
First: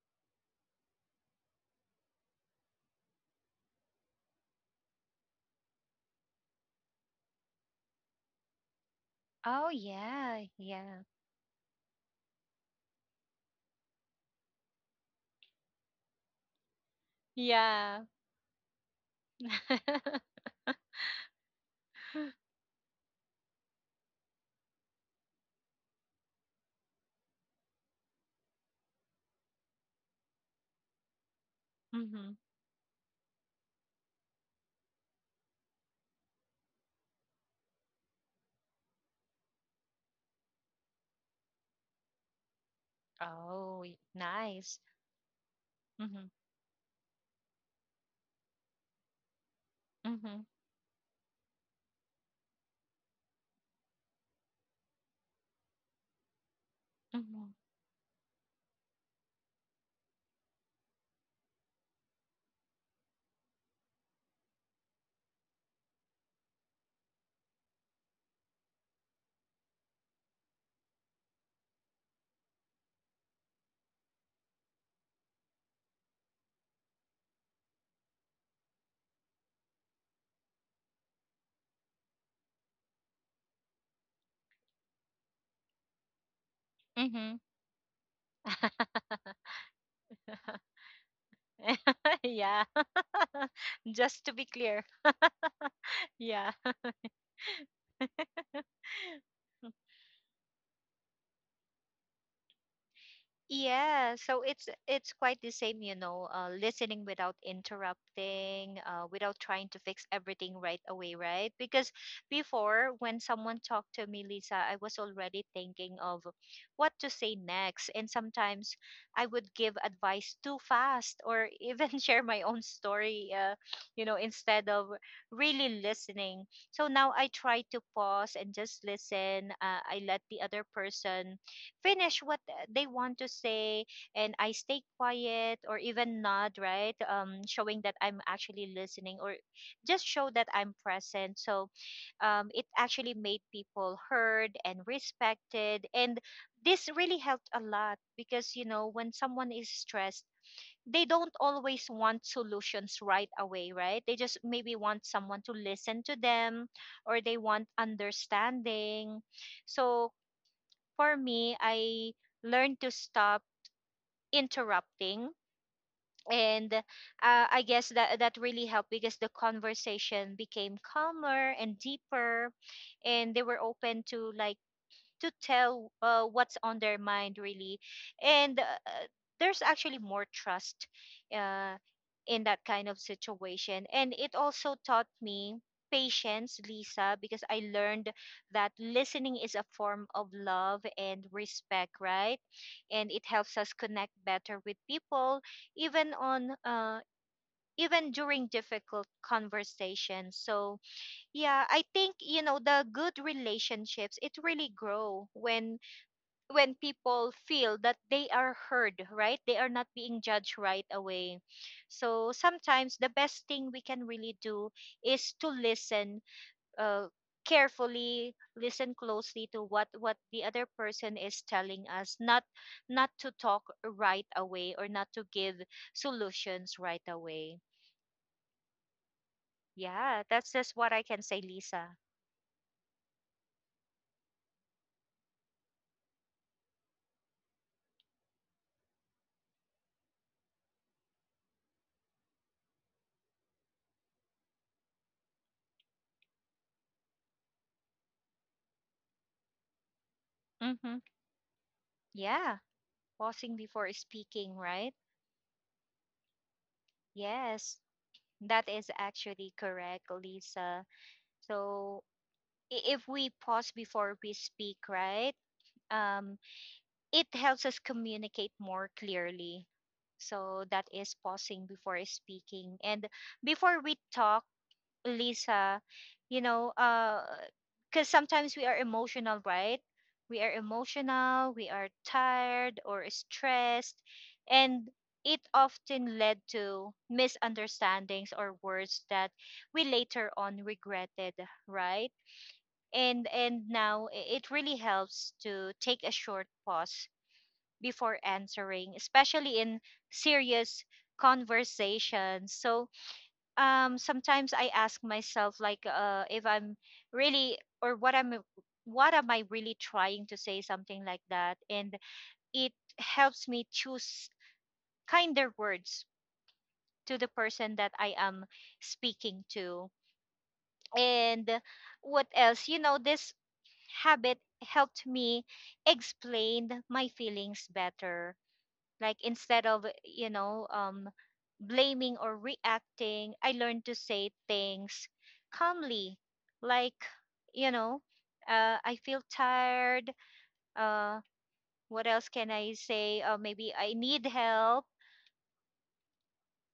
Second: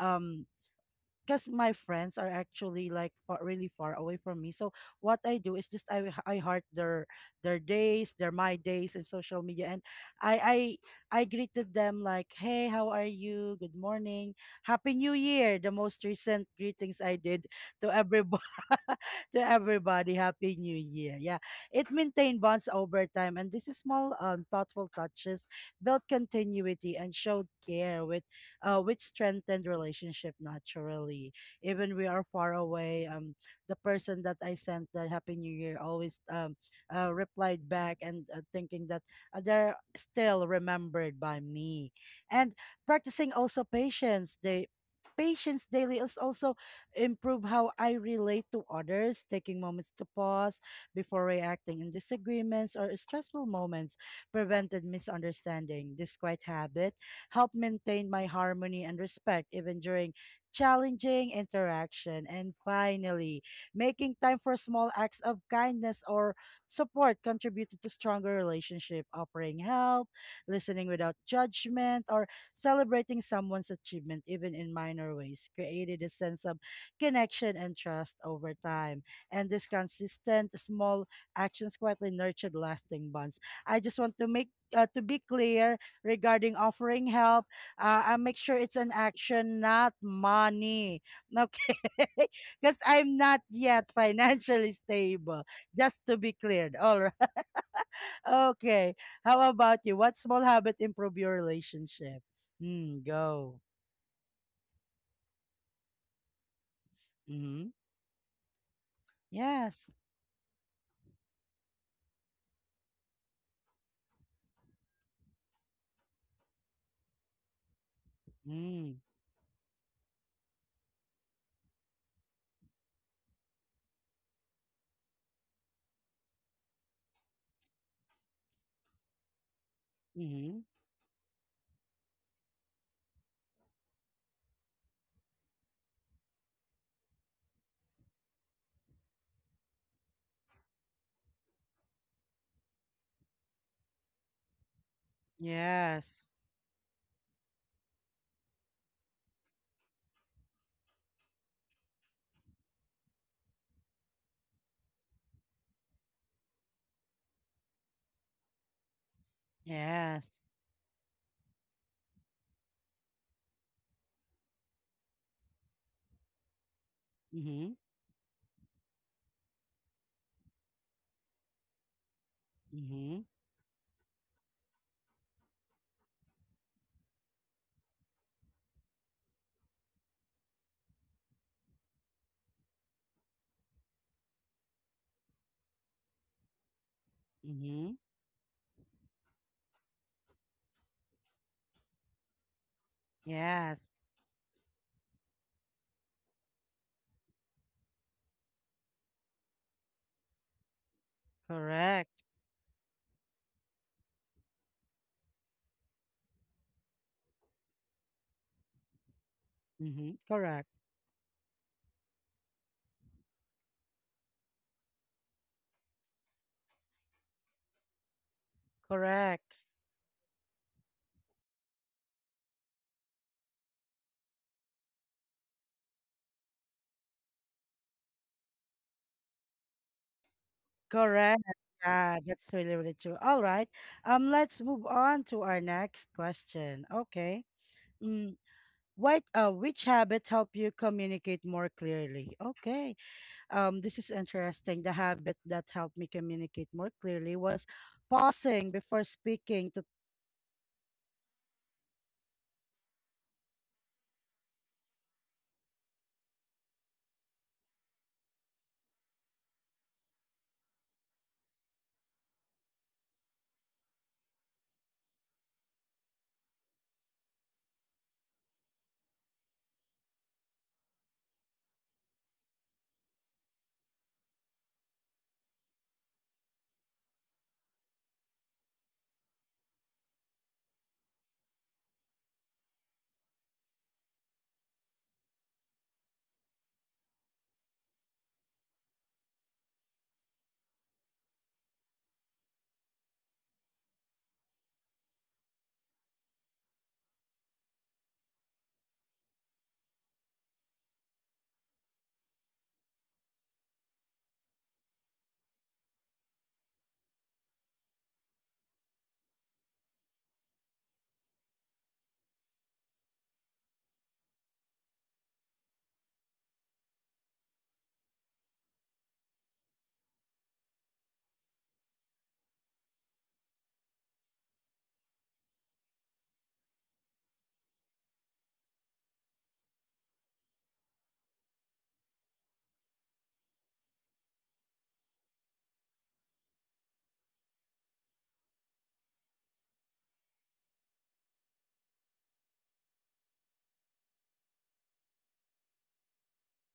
[SPEAKER 1] um because my friends are actually like far, really far away from me. So what I do is just I heart their days, their my days in social
[SPEAKER 2] Oh
[SPEAKER 1] media, and
[SPEAKER 2] yeah.
[SPEAKER 1] I
[SPEAKER 2] Yeah.
[SPEAKER 1] I greeted them like, hey, how are you? Good morning, happy New Year. The most recent greetings I did to
[SPEAKER 2] Yeah.
[SPEAKER 1] everybody to everybody, happy New Year. Yeah, it maintained bonds over time, and this is small thoughtful touches built continuity and showed care which strengthened relationship naturally. Even we are
[SPEAKER 2] Mhm.
[SPEAKER 1] far away, the person that I sent the Happy New Year always replied back and thinking that they're still remembered by me. And practicing also
[SPEAKER 2] Oh, y- nice.
[SPEAKER 1] patience daily is
[SPEAKER 2] Mm-hmm.
[SPEAKER 1] also improve how I relate to others, taking moments to
[SPEAKER 2] Mm-hmm.
[SPEAKER 1] pause before reacting in disagreements or stressful moments prevented misunderstanding. This quiet habit help
[SPEAKER 2] Mm-hmm.
[SPEAKER 1] maintain my harmony and respect even during challenging interaction. And finally, making time for small acts of kindness or support contributed to stronger relationship, offering help, listening without judgment, or celebrating someone's achievement, even in minor ways, created a sense of connection and trust over time. And these consistent small actions quietly nurtured lasting bonds. I just want to make to be clear regarding offering
[SPEAKER 2] Mm-hmm.
[SPEAKER 1] help. I make sure it's an action, not money. Okay,
[SPEAKER 2] Yeah,
[SPEAKER 1] because I'm not yet
[SPEAKER 2] just to be
[SPEAKER 1] financially
[SPEAKER 2] clear.
[SPEAKER 1] stable. Just to be
[SPEAKER 2] Yeah.
[SPEAKER 1] cleared. All right. Okay. How about you? What small habit improve your relationship? Hmm. Go.
[SPEAKER 2] Yeah, so it's quite the same, you know, listening without
[SPEAKER 1] Hmm.
[SPEAKER 2] interrupting, without trying to
[SPEAKER 1] Yes.
[SPEAKER 2] fix everything right away, right? Because before, when someone talked to me, Lisa, I was already thinking of what to say next, and sometimes
[SPEAKER 1] Hmm.
[SPEAKER 2] I would give advice too fast, or even share my own story, you know, instead of really listening. So now I try to pause and just listen. I let the other
[SPEAKER 1] Hmm.
[SPEAKER 2] person finish what they want to say, and I stay quiet or even nod, right? Showing that I'm actually listening or just show that I'm present. So it actually made people heard and respected. And
[SPEAKER 1] Yes.
[SPEAKER 2] this really helped a lot because, you know, when someone is stressed, they don't always want solutions right away, right? They just maybe want someone to listen to them or they want understanding. So
[SPEAKER 1] Yes.
[SPEAKER 2] for me, I learned to stop interrupting. And I
[SPEAKER 1] Mm-hmm.
[SPEAKER 2] guess that really helped because the conversation became calmer and deeper,
[SPEAKER 1] Mm-hmm.
[SPEAKER 2] and they were open to like to tell what's on their mind really and there's actually more trust uh, in that kind of situation, and it also taught me patience, Lisa, because I
[SPEAKER 1] Mm-hmm.
[SPEAKER 2] learned that listening is a form of love and respect, right? And it helps us
[SPEAKER 1] Yes.
[SPEAKER 2] connect better with people even on even during difficult conversations. So yeah, I think,
[SPEAKER 1] Correct.
[SPEAKER 2] you know, the good relationships, it really grow when people feel that they are heard, right? They are not
[SPEAKER 1] Mm-hmm.
[SPEAKER 2] being judged
[SPEAKER 1] Correct.
[SPEAKER 2] right away. So sometimes the best thing we can really do is to listen, uh, carefully, listen closely
[SPEAKER 1] Correct.
[SPEAKER 2] to what the other person is telling us, not not to talk right away or not to give solutions right away. Yeah, that's just what I can
[SPEAKER 1] Correct.
[SPEAKER 2] say, Lisa.
[SPEAKER 1] Yeah, that's really, really true. All right. Let's move on to our next question. Okay. Mm, what which habit help you communicate more clearly? Okay. This is interesting. The habit that helped me communicate more clearly was pausing before speaking to.
[SPEAKER 2] Mm-hmm. Yeah, pausing before speaking, right? Yes. That is actually correct, Lisa. So if we pause before we speak, right, um, it helps us communicate more clearly. So that is pausing before speaking. And before we talk, Lisa, you know, because sometimes we are emotional, right? We are emotional, we are tired or stressed, and it often led to misunderstandings or words that we later on regretted, right? And now it really helps to take a short pause before answering, especially in serious conversations. So sometimes I ask myself like if I'm really or what I'm what am I really trying to say, something like that, and it helps me choose kinder words to the person that I am speaking to. And what else, you know, this habit helped me explain my feelings better, like instead of, you know, blaming or reacting, I learned to say things calmly, like, you know, I feel tired, uh, what else can I say, maybe I need help.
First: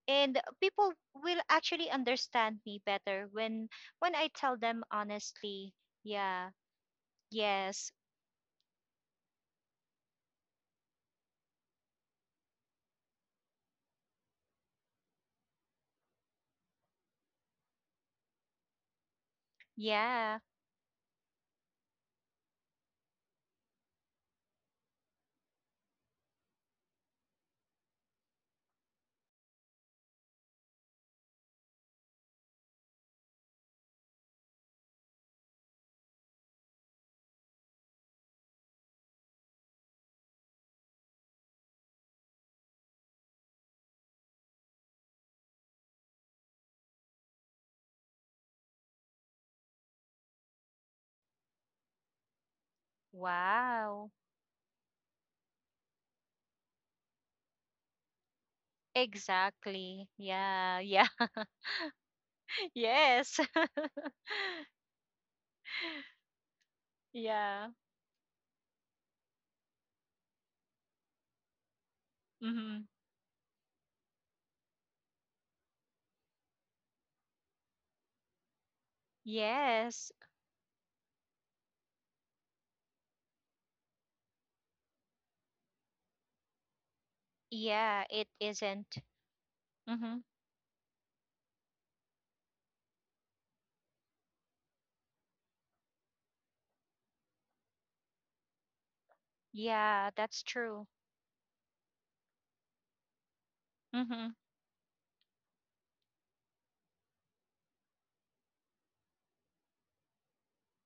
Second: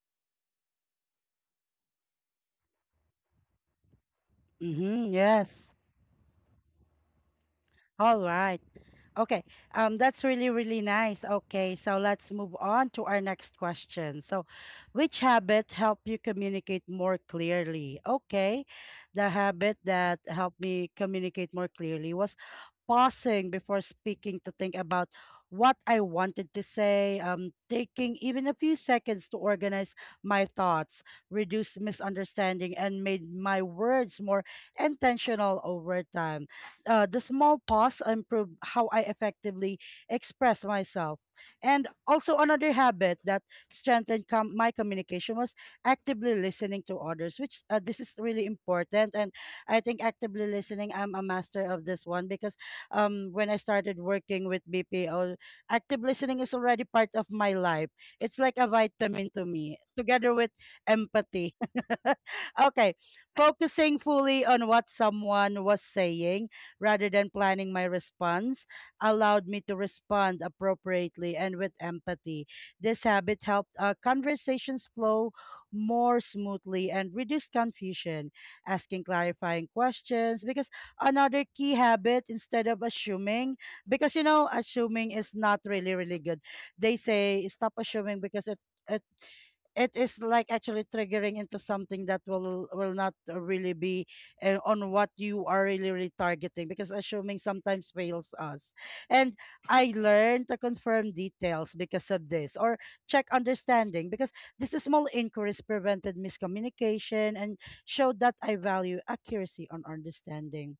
[SPEAKER 2] And people will actually understand me better when I tell them
[SPEAKER 1] Mm-hmm,
[SPEAKER 2] honestly.
[SPEAKER 1] yes.
[SPEAKER 2] Yeah. Yes.
[SPEAKER 1] All right. Okay. That's really, really nice. Okay, so let's move on to our next question. So, which habit help you communicate more clearly? Okay, the habit that
[SPEAKER 2] Yeah.
[SPEAKER 1] helped me communicate more clearly was pausing before speaking to think about what I wanted to say, taking even a few seconds to organize my thoughts, reduced misunderstanding, and made my words more intentional over time. The small pause improved how I effectively express myself. And also, another habit that strengthened my communication was actively listening to others, which this is really important. And I think actively listening, I'm a master of this one because when I started
[SPEAKER 2] Wow.
[SPEAKER 1] working with BPO, active listening is already part of my life. It's like a vitamin to me,
[SPEAKER 2] Exactly,
[SPEAKER 1] together with
[SPEAKER 2] yeah, yeah.
[SPEAKER 1] empathy. Okay,
[SPEAKER 2] Yes.
[SPEAKER 1] focusing fully on what someone was saying rather than planning my
[SPEAKER 2] Yeah.
[SPEAKER 1] response allowed me to respond appropriately and with empathy.
[SPEAKER 2] Mm-hmm.
[SPEAKER 1] This habit helped conversations flow more smoothly and reduced confusion, asking clarifying
[SPEAKER 2] Yes.
[SPEAKER 1] questions because another key habit instead of assuming, because you know assuming is not really really good. They say stop
[SPEAKER 2] Yeah,
[SPEAKER 1] assuming
[SPEAKER 2] it
[SPEAKER 1] because it
[SPEAKER 2] isn't.
[SPEAKER 1] it it
[SPEAKER 2] Mm-hmm.
[SPEAKER 1] is like actually triggering into something that will not really be on what you are really really targeting, because assuming sometimes fails us. And I
[SPEAKER 2] Yeah, that's
[SPEAKER 1] learned to
[SPEAKER 2] true.
[SPEAKER 1] confirm details because of this, or check understanding,
[SPEAKER 2] Mm-hmm.
[SPEAKER 1] because these small inquiries prevented miscommunication and showed that I value accuracy on understanding.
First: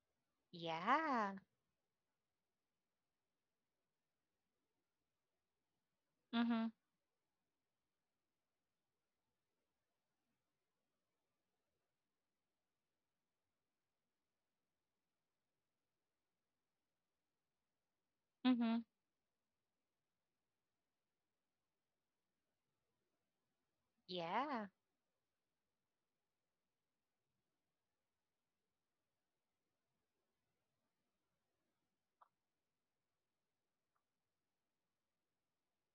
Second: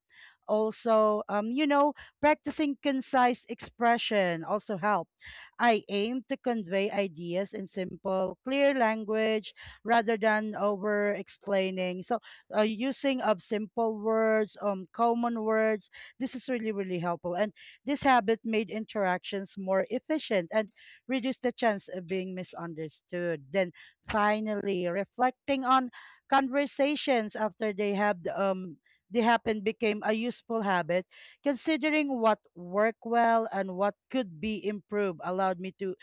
[SPEAKER 1] Also,
[SPEAKER 2] Yeah.
[SPEAKER 1] you know, practicing concise expression also helps. I aim to
[SPEAKER 2] Mm-hmm.
[SPEAKER 1] convey ideas in simple, clear language rather than over explaining. So, using of simple words, common words, this is really, really helpful. And this habit made
[SPEAKER 2] Mm-hmm.
[SPEAKER 1] interactions more efficient and reduced the chance of being misunderstood. Then,
[SPEAKER 2] Yeah.
[SPEAKER 1] finally, reflecting on conversations after they have they happen became a useful habit. Considering what worked well and what could be improved allowed me to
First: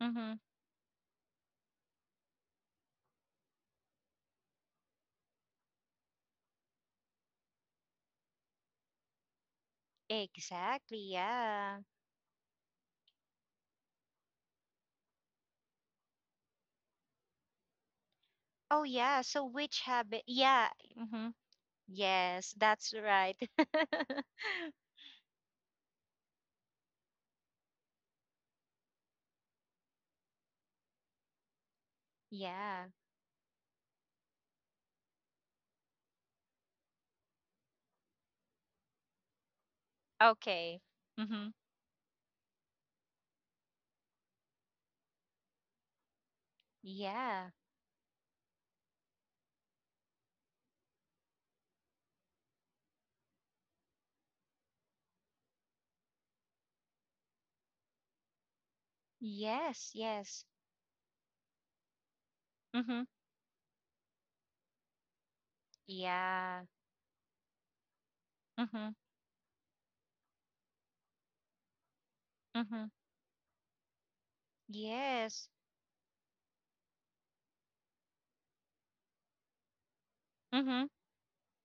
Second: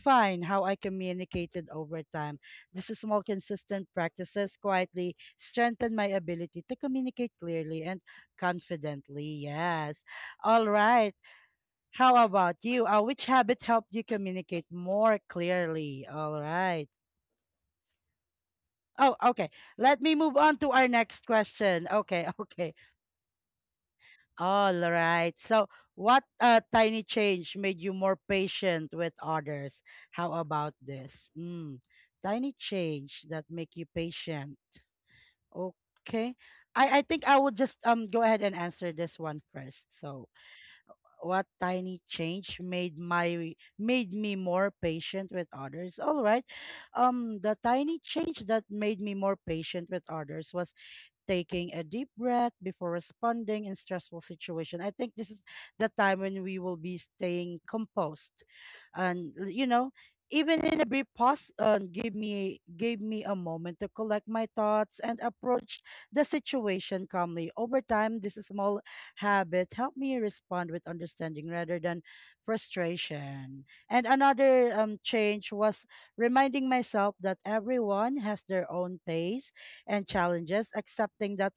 [SPEAKER 2] Mm-hmm.
[SPEAKER 1] how I communicated over time. These small, consistent practices quietly strengthened my ability to communicate clearly and confidently. Yes. All
[SPEAKER 2] Exactly.
[SPEAKER 1] right.
[SPEAKER 2] Yeah.
[SPEAKER 1] How about you? Which habit helped you communicate more clearly? All right.
[SPEAKER 2] Oh,
[SPEAKER 1] Oh,
[SPEAKER 2] yeah. So
[SPEAKER 1] okay.
[SPEAKER 2] which
[SPEAKER 1] Let me
[SPEAKER 2] habit?
[SPEAKER 1] move on
[SPEAKER 2] Yeah.
[SPEAKER 1] to our next
[SPEAKER 2] Mm-hmm.
[SPEAKER 1] question. Okay,
[SPEAKER 2] Yes,
[SPEAKER 1] okay.
[SPEAKER 2] that's right.
[SPEAKER 1] All right. So, what tiny change made you more patient with others? How about this? Mm, tiny
[SPEAKER 2] Yeah.
[SPEAKER 1] change that make you patient. Okay. I think I would just go ahead and answer this one first. So,
[SPEAKER 2] Okay.
[SPEAKER 1] what
[SPEAKER 2] Mm-hmm.
[SPEAKER 1] tiny change made me more patient with others? All right.
[SPEAKER 2] Yeah.
[SPEAKER 1] The tiny change that made me more patient with others was taking a deep breath before responding in stressful situation. I think this is the time when we will be staying composed, and you
[SPEAKER 2] Yes.
[SPEAKER 1] know,
[SPEAKER 2] Yes.
[SPEAKER 1] even in a brief pause, give me
[SPEAKER 2] Mm-hmm.
[SPEAKER 1] gave me a moment to collect my thoughts and approach the
[SPEAKER 2] Yeah.
[SPEAKER 1] situation calmly. Over time, this small
[SPEAKER 2] Mm-hmm.
[SPEAKER 1] habit helped me respond with understanding rather than
[SPEAKER 2] Mm-hmm.
[SPEAKER 1] frustration. And another
[SPEAKER 2] Yes.
[SPEAKER 1] change was reminding myself that everyone has their own pace and challenges,
[SPEAKER 2] Mm-hmm.
[SPEAKER 1] accepting that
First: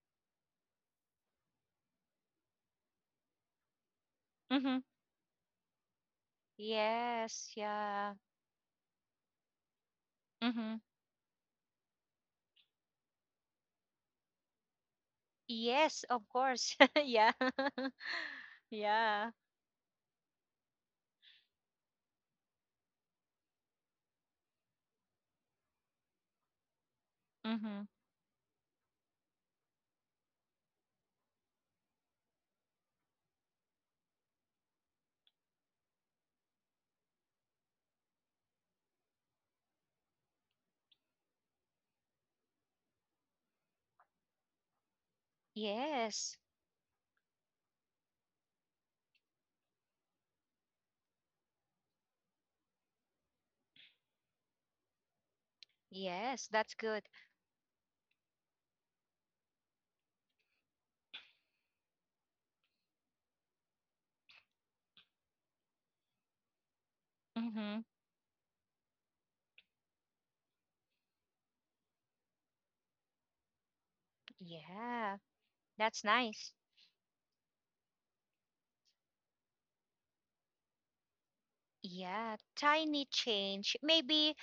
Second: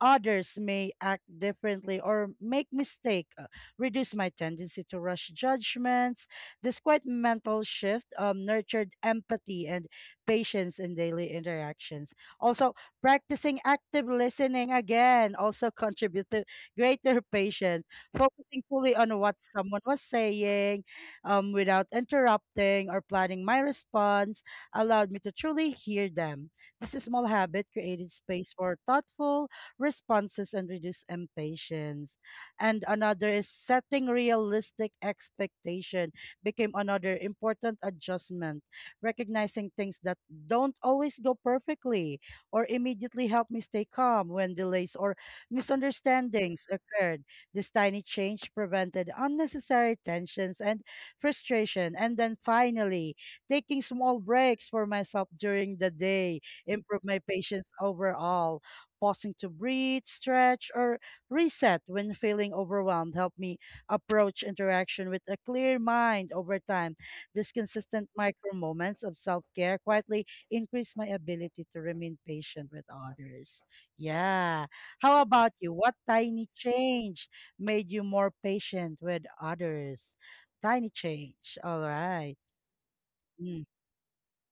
[SPEAKER 1] others may act differently or make mistake reduce my
[SPEAKER 2] Mm-hmm.
[SPEAKER 1] tendency to rush judgments. This quiet
[SPEAKER 2] Yes,
[SPEAKER 1] mental shift
[SPEAKER 2] yeah.
[SPEAKER 1] nurtured empathy and patience
[SPEAKER 2] Mm-hmm.
[SPEAKER 1] in daily interactions. Also, practicing active listening again also
[SPEAKER 2] Yes,
[SPEAKER 1] contribute
[SPEAKER 2] of
[SPEAKER 1] to
[SPEAKER 2] course.
[SPEAKER 1] greater
[SPEAKER 2] Yeah.
[SPEAKER 1] patience, focusing fully on what
[SPEAKER 2] Yeah.
[SPEAKER 1] someone was saying without interrupting or planning my response, allowed me to truly hear them. This small habit
[SPEAKER 2] Mm-hmm.
[SPEAKER 1] created space for thoughtful responses and reduced impatience. And another is setting realistic expectation became another important adjustment. Recognizing things that don't always go perfectly or immediately help me stay calm when delays or
[SPEAKER 2] Yes.
[SPEAKER 1] misunderstandings occurred. This tiny change prevented unnecessary tensions and frustration. And then finally, taking small breaks for myself during the day
[SPEAKER 2] Yes, that's
[SPEAKER 1] improve
[SPEAKER 2] good.
[SPEAKER 1] my patience overall. Pausing to breathe, stretch, or reset when feeling overwhelmed help me approach interaction with a clear mind over time. These
[SPEAKER 2] Mm-hmm.
[SPEAKER 1] consistent micro moments of self care quietly increase my ability to remain patient with others. Yeah. How
[SPEAKER 2] Yeah.
[SPEAKER 1] about you? What
[SPEAKER 2] That's
[SPEAKER 1] tiny
[SPEAKER 2] nice.
[SPEAKER 1] change made you more patient with others? Tiny change. All right.
[SPEAKER 2] Yeah. Tiny
[SPEAKER 1] Mm.
[SPEAKER 2] change. Maybe,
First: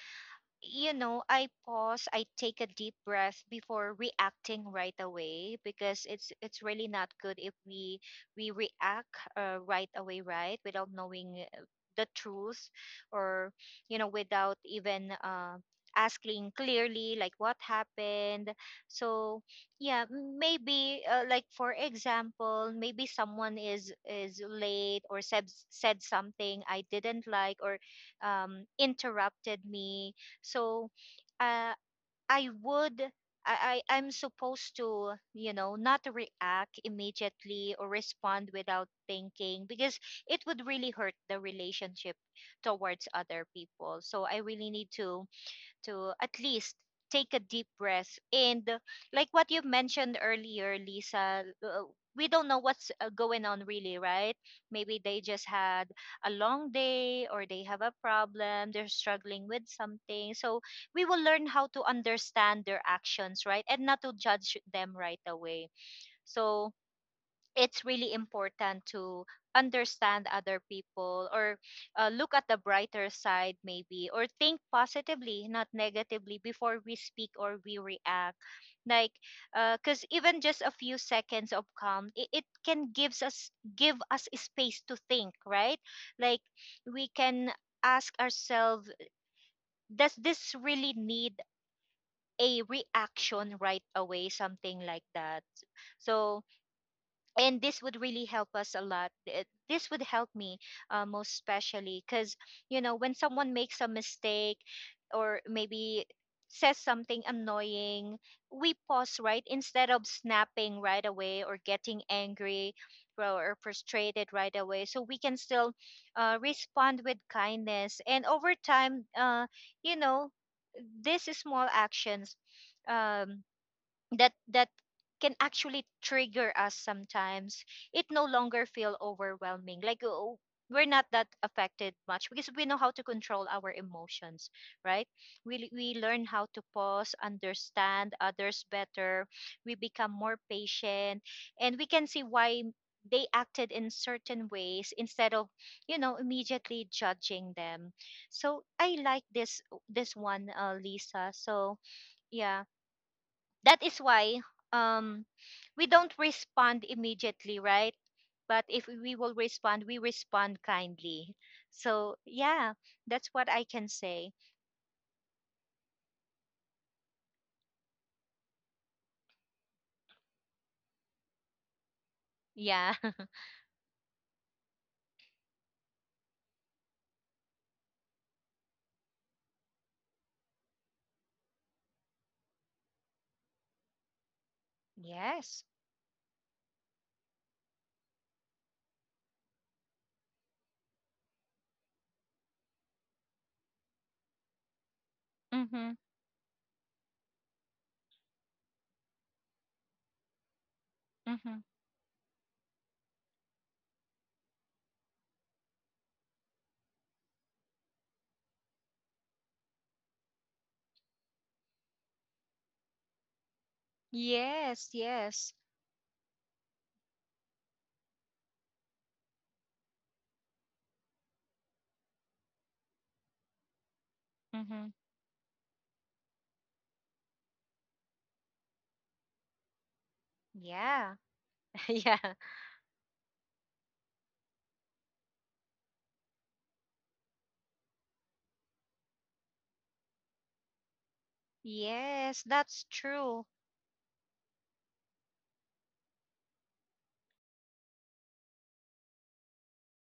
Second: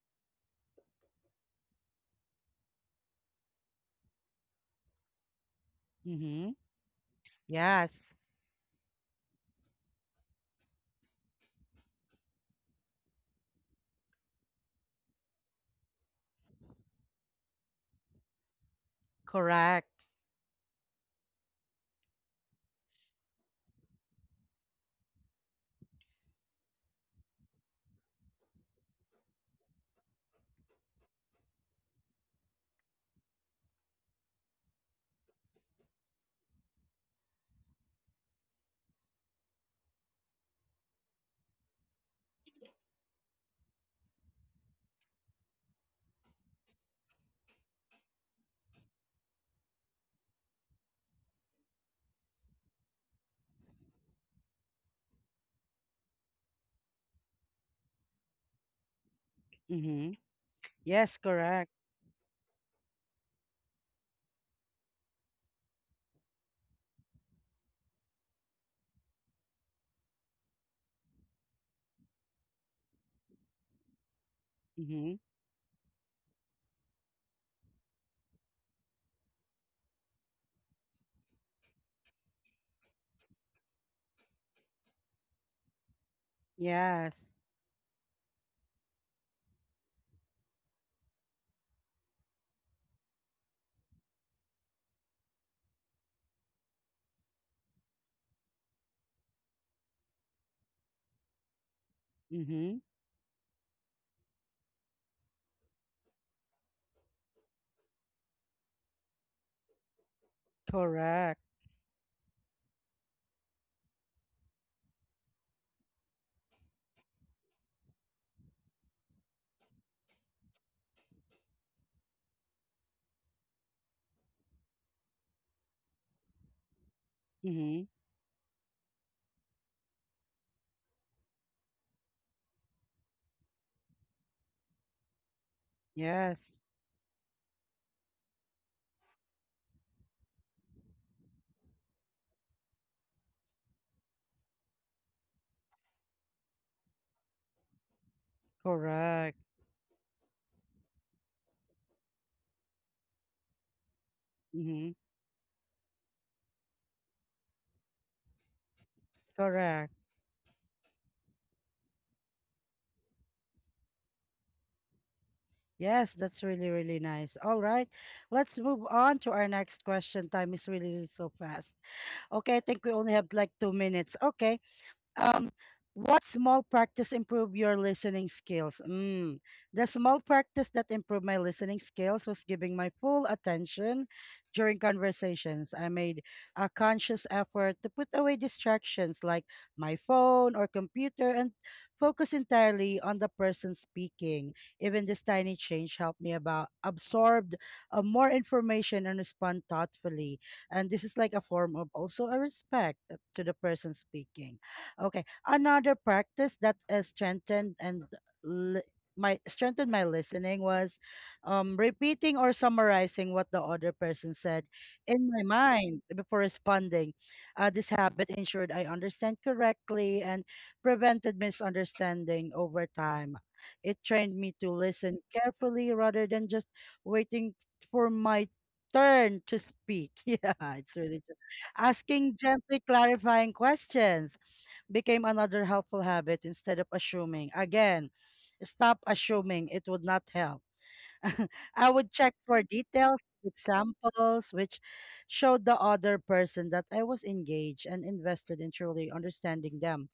[SPEAKER 2] you know, I pause, I take a deep breath before reacting right away because
[SPEAKER 1] Mm-hmm.
[SPEAKER 2] it's really not good if we
[SPEAKER 1] Yes,
[SPEAKER 2] we react right away, right, without knowing the truth or, you know, without even asking clearly like what happened. So
[SPEAKER 1] correct.
[SPEAKER 2] yeah, maybe like for example, maybe someone is late or said something I didn't like or interrupted me. So uh, I would I'm supposed to, you know, not react immediately or respond without thinking because it would really hurt the relationship towards other people. So I really need to at least take a deep breath and like what you mentioned earlier, Lisa, we don't know what's going on really, right? Maybe they just had a long day or they have a problem, they're struggling with
[SPEAKER 1] Mm-hmm.
[SPEAKER 2] something. So we
[SPEAKER 1] Yes,
[SPEAKER 2] will learn how
[SPEAKER 1] correct.
[SPEAKER 2] to understand their actions, right, and not to judge them right away. So it's really important to understand other people or look at the brighter side maybe, or think
[SPEAKER 1] Mm-hmm.
[SPEAKER 2] positively, not negatively, before we speak or we react. Like, because even just a few seconds of calm, it can gives us give us a space to think, right? Like we
[SPEAKER 1] Yes.
[SPEAKER 2] can ask ourselves, does this really need a reaction right away, something like that. So and this would really help us a lot. This would help me most especially because,
[SPEAKER 1] Mm-hmm.
[SPEAKER 2] you know, when someone makes a mistake or maybe says something annoying, we pause, right, instead of snapping right
[SPEAKER 1] Correct.
[SPEAKER 2] away or getting angry or frustrated right away, so we can still respond with kindness. And over time, you know, these small actions, um, that can actually trigger us sometimes,
[SPEAKER 1] Mm-hmm.
[SPEAKER 2] it no longer feel overwhelming, like, oh, we're not that affected much because we know how to control our emotions, right? We learn how to
[SPEAKER 1] Yes.
[SPEAKER 2] pause, understand others better, we become more patient, and we can see why they acted in certain ways instead of, you know, immediately judging them. So I like
[SPEAKER 1] Correct.
[SPEAKER 2] this one, Lisa. So yeah, that is why
[SPEAKER 1] Mm-hmm.
[SPEAKER 2] um we don't respond immediately, right, but if we will respond,
[SPEAKER 1] Correct.
[SPEAKER 2] we respond kindly. So yeah, that's what I can say.
[SPEAKER 1] Yes, that's really, really nice. All right. Let's move on to our next question. Time is really really so fast. Okay, I think we
[SPEAKER 2] Yeah.
[SPEAKER 1] only have like two minutes. Okay. Um, what small practice improve your listening skills? Mm. The small practice that improved my listening skills was giving my full attention during
[SPEAKER 2] Yes.
[SPEAKER 1] conversations. I made a conscious effort to put away distractions like my phone or computer and focus entirely on the person speaking. Even this tiny
[SPEAKER 2] Mhm.
[SPEAKER 1] change helped me about absorbed more information and respond thoughtfully. And this is like a
[SPEAKER 2] Mhm.
[SPEAKER 1] form of also a respect to the person speaking. Okay. Another practice that is strengthened and li- my listening was repeating or summarizing what the other person said
[SPEAKER 2] Yes.
[SPEAKER 1] in my
[SPEAKER 2] Yes.
[SPEAKER 1] mind before responding. This habit ensured I understand correctly and prevented misunderstanding over time. It trained me to
[SPEAKER 2] Mhm.
[SPEAKER 1] listen carefully rather than just waiting for my turn to speak. Yeah, it's
[SPEAKER 2] Yeah.
[SPEAKER 1] really true.
[SPEAKER 2] Yeah.
[SPEAKER 1] Asking gently clarifying questions became another helpful habit instead of assuming. Again, stop assuming, it would not help. I would check
[SPEAKER 2] Yes,
[SPEAKER 1] for
[SPEAKER 2] that's
[SPEAKER 1] details,
[SPEAKER 2] true.
[SPEAKER 1] examples, which showed the other person that I was engaged and invested in truly understanding them.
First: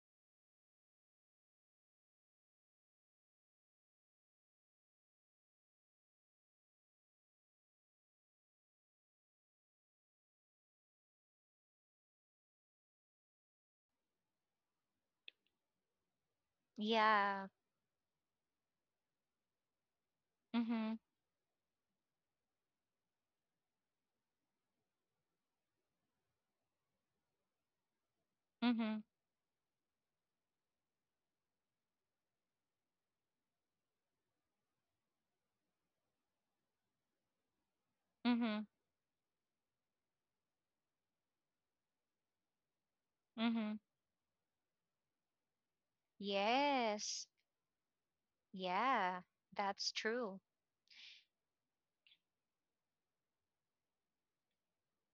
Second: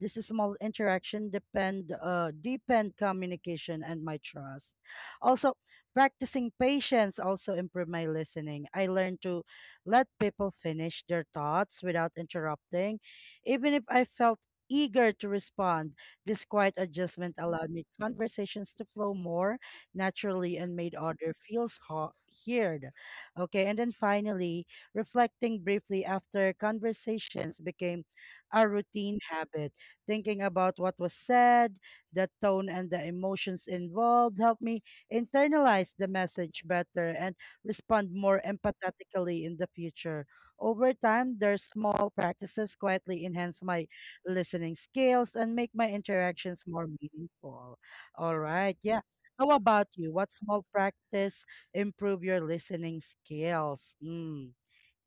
[SPEAKER 1] This is small interaction depend deepen communication and my trust. Also, practicing patience also improve my listening. I learned to let people finish their thoughts without interrupting, even if I felt eager to respond. This quiet adjustment
[SPEAKER 2] Yeah.
[SPEAKER 1] allowed me conversations to flow more naturally and made
[SPEAKER 2] Mhm.
[SPEAKER 1] other feels heard. Okay, and then finally, reflecting briefly after conversations became a
[SPEAKER 2] Mhm.
[SPEAKER 1] routine habit. Thinking about what was said, the tone, and the emotions involved helped me internalize the message better and respond more
[SPEAKER 2] Mhm.
[SPEAKER 1] empathetically in the future. Over time, their small practices quietly enhance
[SPEAKER 2] Mhm.
[SPEAKER 1] my listening skills and make my interactions more
[SPEAKER 2] Yes,
[SPEAKER 1] meaningful. All right. Yeah.
[SPEAKER 2] yeah.
[SPEAKER 1] How
[SPEAKER 2] That's
[SPEAKER 1] about you?
[SPEAKER 2] true.
[SPEAKER 1] What small practice improve your listening skills? Mm.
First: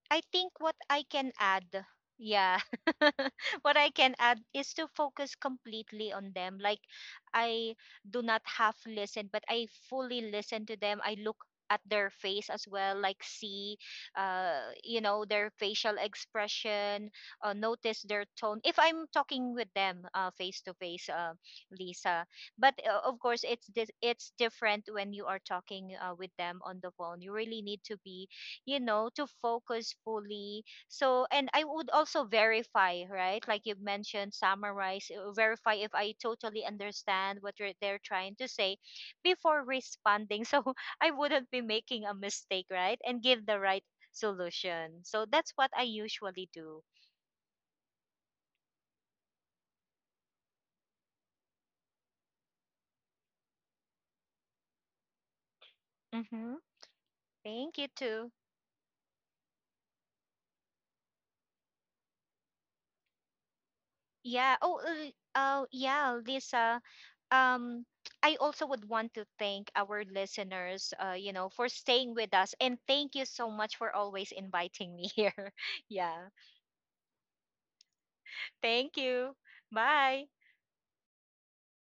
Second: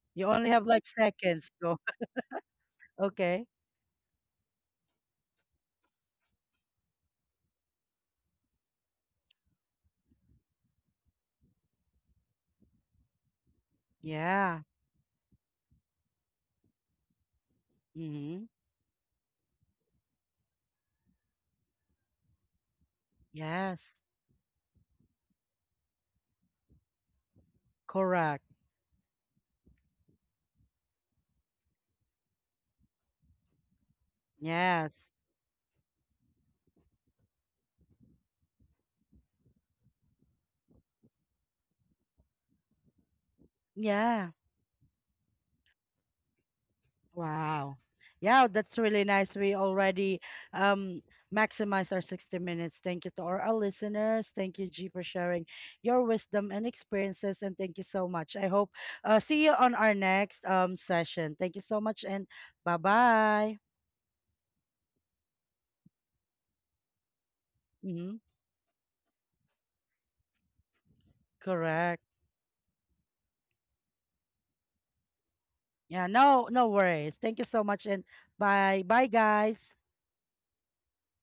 [SPEAKER 2] I
[SPEAKER 1] You only
[SPEAKER 2] think
[SPEAKER 1] have
[SPEAKER 2] what
[SPEAKER 1] like
[SPEAKER 2] I can
[SPEAKER 1] seconds. Go.
[SPEAKER 2] add, yeah,
[SPEAKER 1] Okay.
[SPEAKER 2] what I can add is to focus completely on them. Like, I do not half listen, but I fully listen to them. I look at their face as well, like, see,
[SPEAKER 1] Yeah.
[SPEAKER 2] you know, their facial expression, notice their
[SPEAKER 1] Mm-hmm.
[SPEAKER 2] tone. If I'm talking with them face to face, Lisa, but of course, it's,
[SPEAKER 1] Yes.
[SPEAKER 2] it's different when you are talking with them on the phone. You really need to be,
[SPEAKER 1] Correct.
[SPEAKER 2] you know, to focus fully. So and I would also verify, right, like you mentioned,
[SPEAKER 1] Yes.
[SPEAKER 2] summarize, verify if I totally understand what you're, they're trying to say before responding. So I wouldn't be making a mistake, right, and give the right
[SPEAKER 1] Yeah.
[SPEAKER 2] solution. So that's what I usually do.
[SPEAKER 1] Wow. Yeah, that's really nice. We already um maximize our 60 minutes. Thank you to all our listeners. Thank you, G, for sharing your wisdom
[SPEAKER 2] Mm-hmm.
[SPEAKER 1] and experiences. And thank you
[SPEAKER 2] Thank you
[SPEAKER 1] so much.
[SPEAKER 2] too.
[SPEAKER 1] I hope see you on our next session. Thank you so much and bye bye.
[SPEAKER 2] Yeah. Oh, oh, yeah, Lisa. Um,
[SPEAKER 1] Mm-hmm.
[SPEAKER 2] I also would want to thank our listeners, you know, for
[SPEAKER 1] Correct.
[SPEAKER 2] staying with us, and thank you so much for always inviting me here.
[SPEAKER 1] Yeah,
[SPEAKER 2] Yeah.
[SPEAKER 1] no, no worries. Thank you so much and bye.
[SPEAKER 2] Thank
[SPEAKER 1] Bye
[SPEAKER 2] you.
[SPEAKER 1] guys.
[SPEAKER 2] Bye.